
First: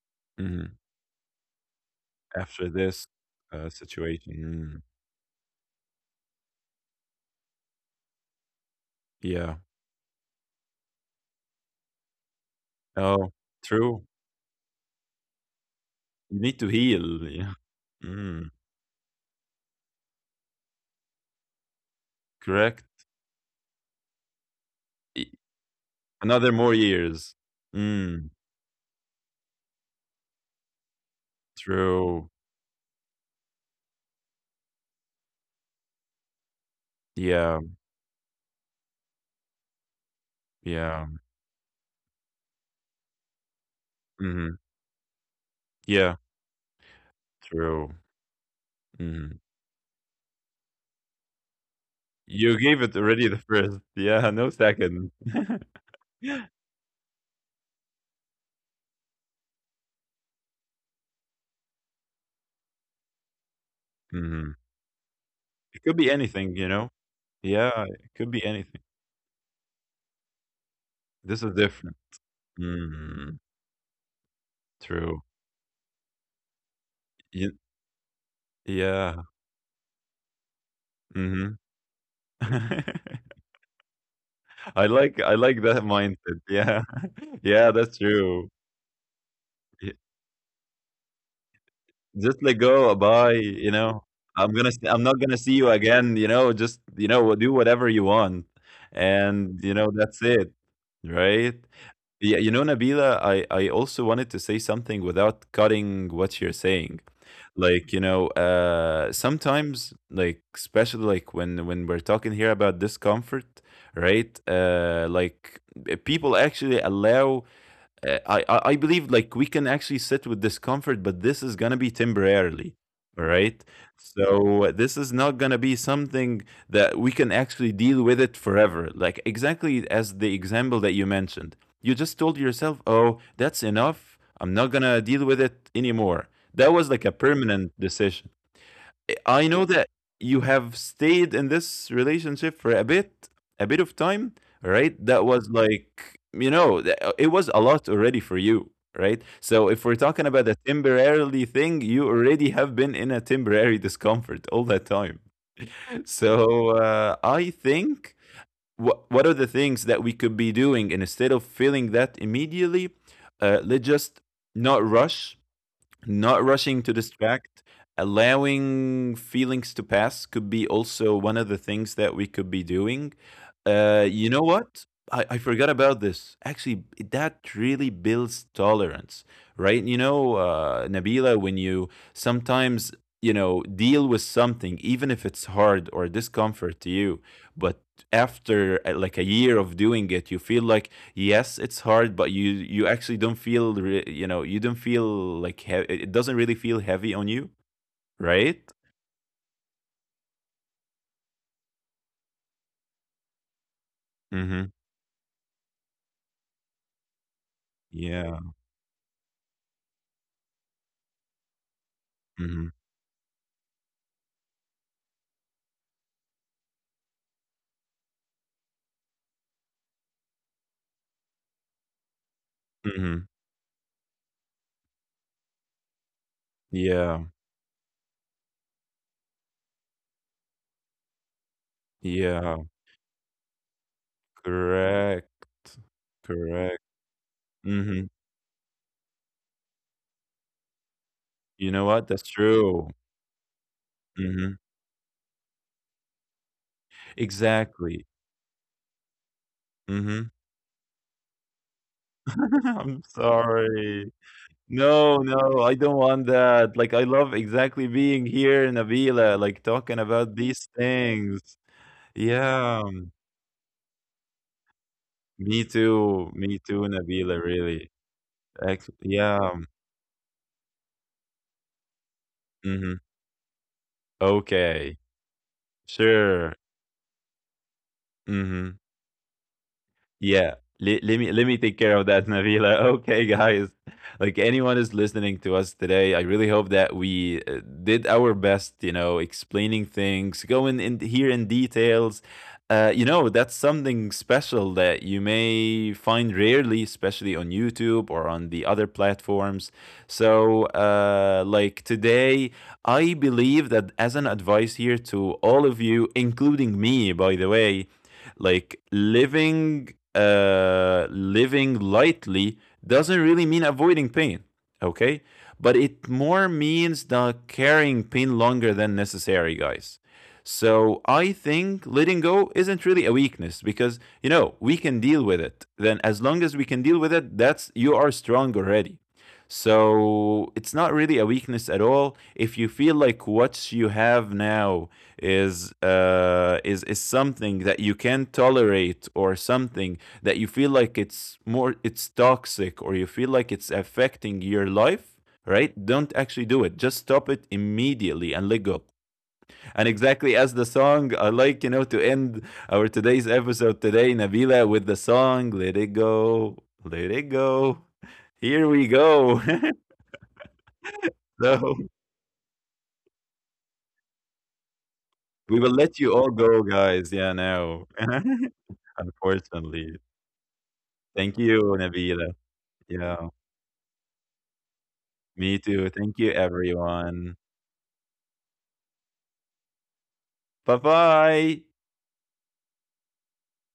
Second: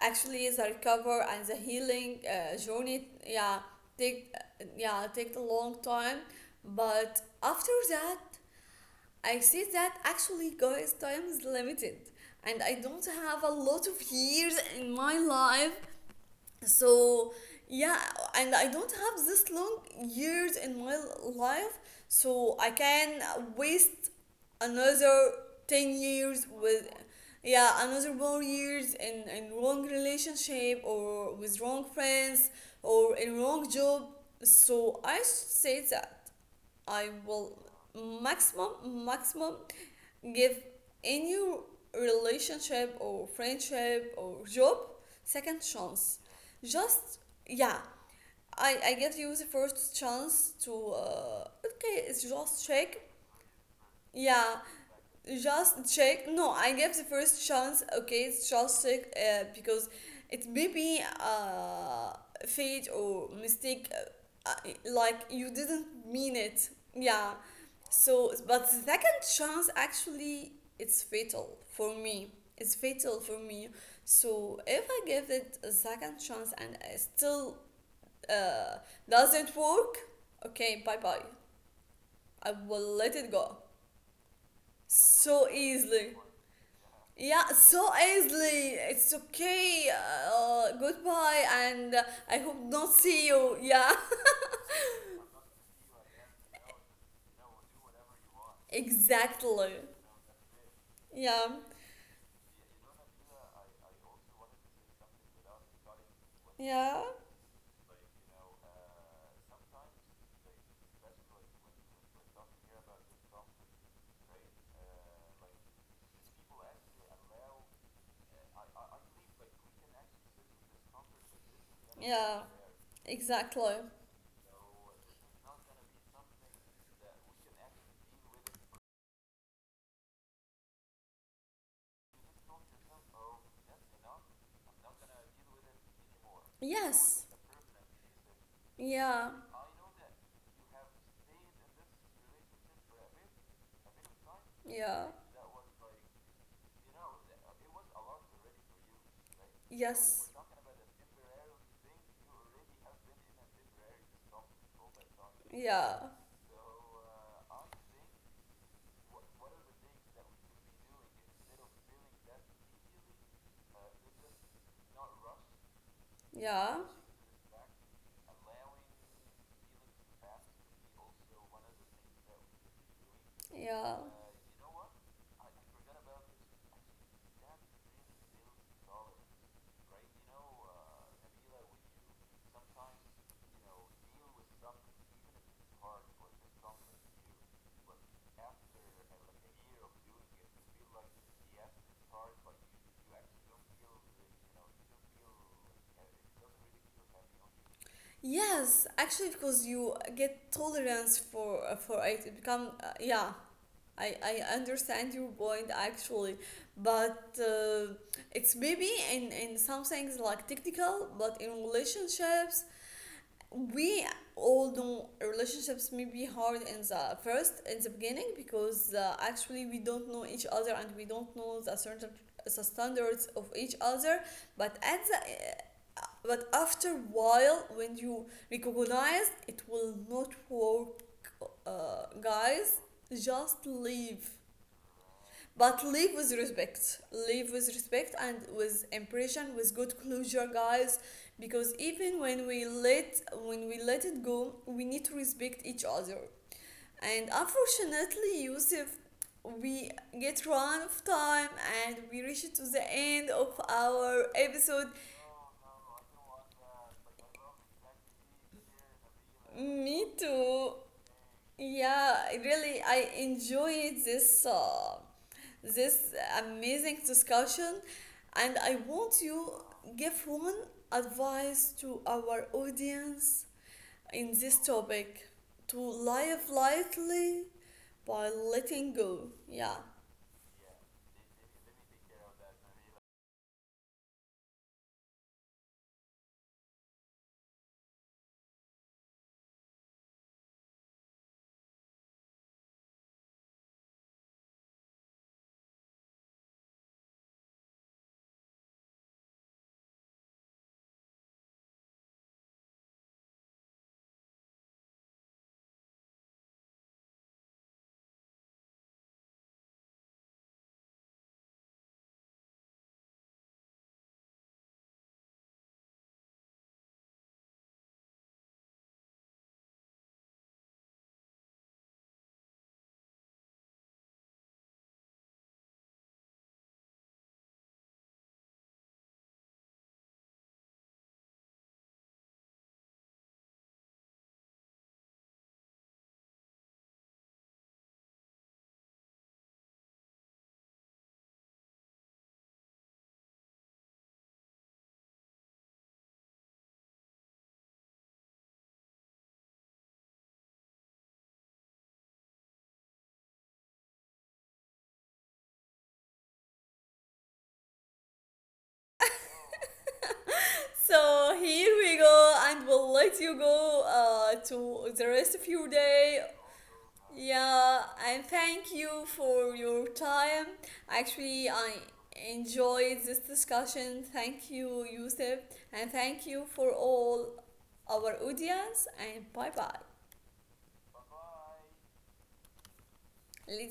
Speaker 1: actually the
Speaker 2: Mm,
Speaker 1: recover and the healing
Speaker 2: after this
Speaker 1: journey take
Speaker 2: situation. Mm,
Speaker 1: yeah take a long time, but after that I
Speaker 2: yeah.
Speaker 1: see that actually, guys, time is limited, and I don't
Speaker 2: Oh,
Speaker 1: have a lot of
Speaker 2: true.
Speaker 1: years in my life,
Speaker 2: You need to heal.
Speaker 1: so
Speaker 2: Yeah.
Speaker 1: yeah,
Speaker 2: Mm,
Speaker 1: and I don't have this long years in my life, so I
Speaker 2: correct.
Speaker 1: can waste another
Speaker 2: E-
Speaker 1: 10 years
Speaker 2: Another more
Speaker 1: with
Speaker 2: years.
Speaker 1: yeah another
Speaker 2: Mm,
Speaker 1: more years in wrong relationship or with wrong
Speaker 2: true.
Speaker 1: friends or in wrong job. So I should say that I will
Speaker 2: Yeah.
Speaker 1: maximum maximum give
Speaker 2: Yeah.
Speaker 1: in your relationship or friendship
Speaker 2: Hmm.
Speaker 1: or job second
Speaker 2: Yeah.
Speaker 1: chance. Just yeah,
Speaker 2: True.
Speaker 1: I give
Speaker 2: Mm.
Speaker 1: you the first chance to okay, it's
Speaker 2: You
Speaker 1: just
Speaker 2: gave it
Speaker 1: check.
Speaker 2: already the first. *laughs* Yeah. No
Speaker 1: Yeah,
Speaker 2: second. *laughs*
Speaker 1: just check. No, I gave the first chance, okay, it's just check, because it may be fate or mistake,
Speaker 2: Mhm.
Speaker 1: like you
Speaker 2: It
Speaker 1: didn't
Speaker 2: could be
Speaker 1: mean
Speaker 2: anything, you
Speaker 1: it,
Speaker 2: know?
Speaker 1: yeah.
Speaker 2: Yeah. It could
Speaker 1: So
Speaker 2: be
Speaker 1: but the
Speaker 2: anything.
Speaker 1: second chance actually, it's
Speaker 2: This is
Speaker 1: fatal
Speaker 2: different.
Speaker 1: for me it's fatal
Speaker 2: Mm,
Speaker 1: for me So if I
Speaker 2: true.
Speaker 1: give it a second chance and I
Speaker 2: You,
Speaker 1: still uh
Speaker 2: yeah.
Speaker 1: doesn't work, okay, bye bye,
Speaker 2: Hmm.
Speaker 1: I
Speaker 2: *laughs*
Speaker 1: will let it go
Speaker 2: I like
Speaker 1: so
Speaker 2: that
Speaker 1: easily.
Speaker 2: mindset. Yeah. *laughs*
Speaker 1: Yeah,
Speaker 2: Yeah, that's
Speaker 1: so
Speaker 2: true.
Speaker 1: easily. It's okay. Goodbye, and
Speaker 2: Just let
Speaker 1: I hope
Speaker 2: go.
Speaker 1: not
Speaker 2: Bye.
Speaker 1: see
Speaker 2: You
Speaker 1: you.
Speaker 2: know,
Speaker 1: Yeah,
Speaker 2: I'm gonna. I'm not gonna see you again. You know, just you know, do whatever you want,
Speaker 1: *laughs*
Speaker 2: and you
Speaker 1: exactly.
Speaker 2: know that's it, right?
Speaker 1: Yeah,
Speaker 2: Yeah. You know, Nabila, I also wanted to say something without cutting what you're saying.
Speaker 1: yeah,
Speaker 2: Like you know, sometimes like especially like when we're talking here about discomfort, right? Like people actually allow I believe like we can actually sit with discomfort, but this is gonna be
Speaker 1: yeah,
Speaker 2: temporarily, all right?
Speaker 1: exactly.
Speaker 2: So this is not gonna be something that we can actually deal with it forever. Like exactly as the example that you mentioned, you just told yourself, "Oh, that's enough. I'm not gonna deal with it anymore." That was like a
Speaker 1: Yes,
Speaker 2: permanent decision.
Speaker 1: yeah,
Speaker 2: I know that you have stayed in this relationship for a bit of time, right?
Speaker 1: yeah,
Speaker 2: That was like, you know, it was a lot already for you, right? So if we're talking
Speaker 1: yes,
Speaker 2: about a temporarily thing, you already have been in a temporary discomfort all that time. *laughs*
Speaker 1: yeah,
Speaker 2: So I think what are the things that we could be doing and instead of feeling that immediately? Let's just not rush not
Speaker 1: yeah,
Speaker 2: rushing to distract, allowing feelings to pass could be also one of the things that we could be doing.
Speaker 1: yeah.
Speaker 2: You know what? I forgot about this. Actually, that really builds tolerance, right? You know, Nabila, when you sometimes, you know, deal with something, even if it's hard or discomfort to you, but after like a year of doing it, you feel like yes it's hard but you actually don't feel you know you don't feel like it doesn't really feel heavy on you, right.
Speaker 1: Yes, actually, because you get tolerance for it, it become yeah. I
Speaker 2: Mm-hmm.
Speaker 1: understand your point actually, but
Speaker 2: Yeah.
Speaker 1: it's maybe in some things like technical, but in
Speaker 2: Mm-hmm.
Speaker 1: relationships, we all know relationships may be hard in the first, in the beginning, because actually we don't know each other, and we don't know the certain the
Speaker 2: Mm-hmm.
Speaker 1: standards of each other. But at the, but after a
Speaker 2: Yeah.
Speaker 1: while, when you recognize it will not work,
Speaker 2: Yeah.
Speaker 1: guys, just leave,
Speaker 2: Correct.
Speaker 1: but leave with
Speaker 2: Correct.
Speaker 1: respect. Leave with
Speaker 2: Mm-hmm.
Speaker 1: respect and with impression, with good closure, guys.
Speaker 2: You
Speaker 1: Because
Speaker 2: know what,
Speaker 1: even
Speaker 2: that's true.
Speaker 1: when we let it go,
Speaker 2: Mm-hmm.
Speaker 1: we need to respect each other. And
Speaker 2: Exactly.
Speaker 1: unfortunately, Yusuf, we
Speaker 2: Mm-hmm.
Speaker 1: get run of time, and we reach to the
Speaker 2: *laughs* I'm
Speaker 1: end of
Speaker 2: sorry.
Speaker 1: our episode.
Speaker 2: No, no, I don't want that. Like I love exactly being here in Avila, like talking
Speaker 1: Me
Speaker 2: about these
Speaker 1: too.
Speaker 2: things.
Speaker 1: Yeah, I
Speaker 2: Yeah.
Speaker 1: really, I enjoyed this
Speaker 2: Me
Speaker 1: this
Speaker 2: too. Me too,
Speaker 1: amazing
Speaker 2: Nabila,
Speaker 1: discussion,
Speaker 2: really.
Speaker 1: and I
Speaker 2: Ac
Speaker 1: want you
Speaker 2: yeah.
Speaker 1: give one advice to our
Speaker 2: Mhm.
Speaker 1: audience in this
Speaker 2: Okay.
Speaker 1: topic to live
Speaker 2: Sure.
Speaker 1: lightly by
Speaker 2: Mhm.
Speaker 1: letting go. Yeah.
Speaker 2: Yeah. Let me take care of that, Navila. *laughs* Okay, guys. Like anyone is listening to us today, I really hope that we did our best, you know, explaining things, going in here in details. You know, that's something special that you may find rarely, especially on YouTube or on the other platforms. So, like today, I believe that as an advice here to all of you, including me, by the way, like living lightly doesn't really mean avoiding pain, okay, but it more means not carrying pain longer than necessary, guys. So I think letting go isn't really a weakness because you know we can deal with it then. As long as we can deal with it, that's you are strong already. So it's not really a weakness at all. If you feel like what you have now is is something that you can tolerate or something that you feel like it's more it's toxic or you feel like it's affecting your life, right, don't actually do it. Just stop it immediately and let go. And exactly as the song, I like, you know, to end our today's episode today, Nabila, with the song, let it go. Let it go. Here we go.
Speaker 1: So
Speaker 2: *laughs*
Speaker 1: here
Speaker 2: So
Speaker 1: we go, and we'll let you go to the rest of
Speaker 2: we
Speaker 1: your
Speaker 2: will let you
Speaker 1: day.
Speaker 2: all go, guys, yeah,
Speaker 1: Yeah,
Speaker 2: now.
Speaker 1: and thank
Speaker 2: *laughs*
Speaker 1: you for your
Speaker 2: Unfortunately.
Speaker 1: time.
Speaker 2: Thank
Speaker 1: Actually,
Speaker 2: you,
Speaker 1: I
Speaker 2: Nabila.
Speaker 1: enjoyed this
Speaker 2: Yeah,
Speaker 1: discussion. Thank you, Yusuf,
Speaker 2: me
Speaker 1: and
Speaker 2: too. Thank
Speaker 1: thank
Speaker 2: you,
Speaker 1: you for all
Speaker 2: everyone.
Speaker 1: our audience. And bye bye.
Speaker 2: Bye bye.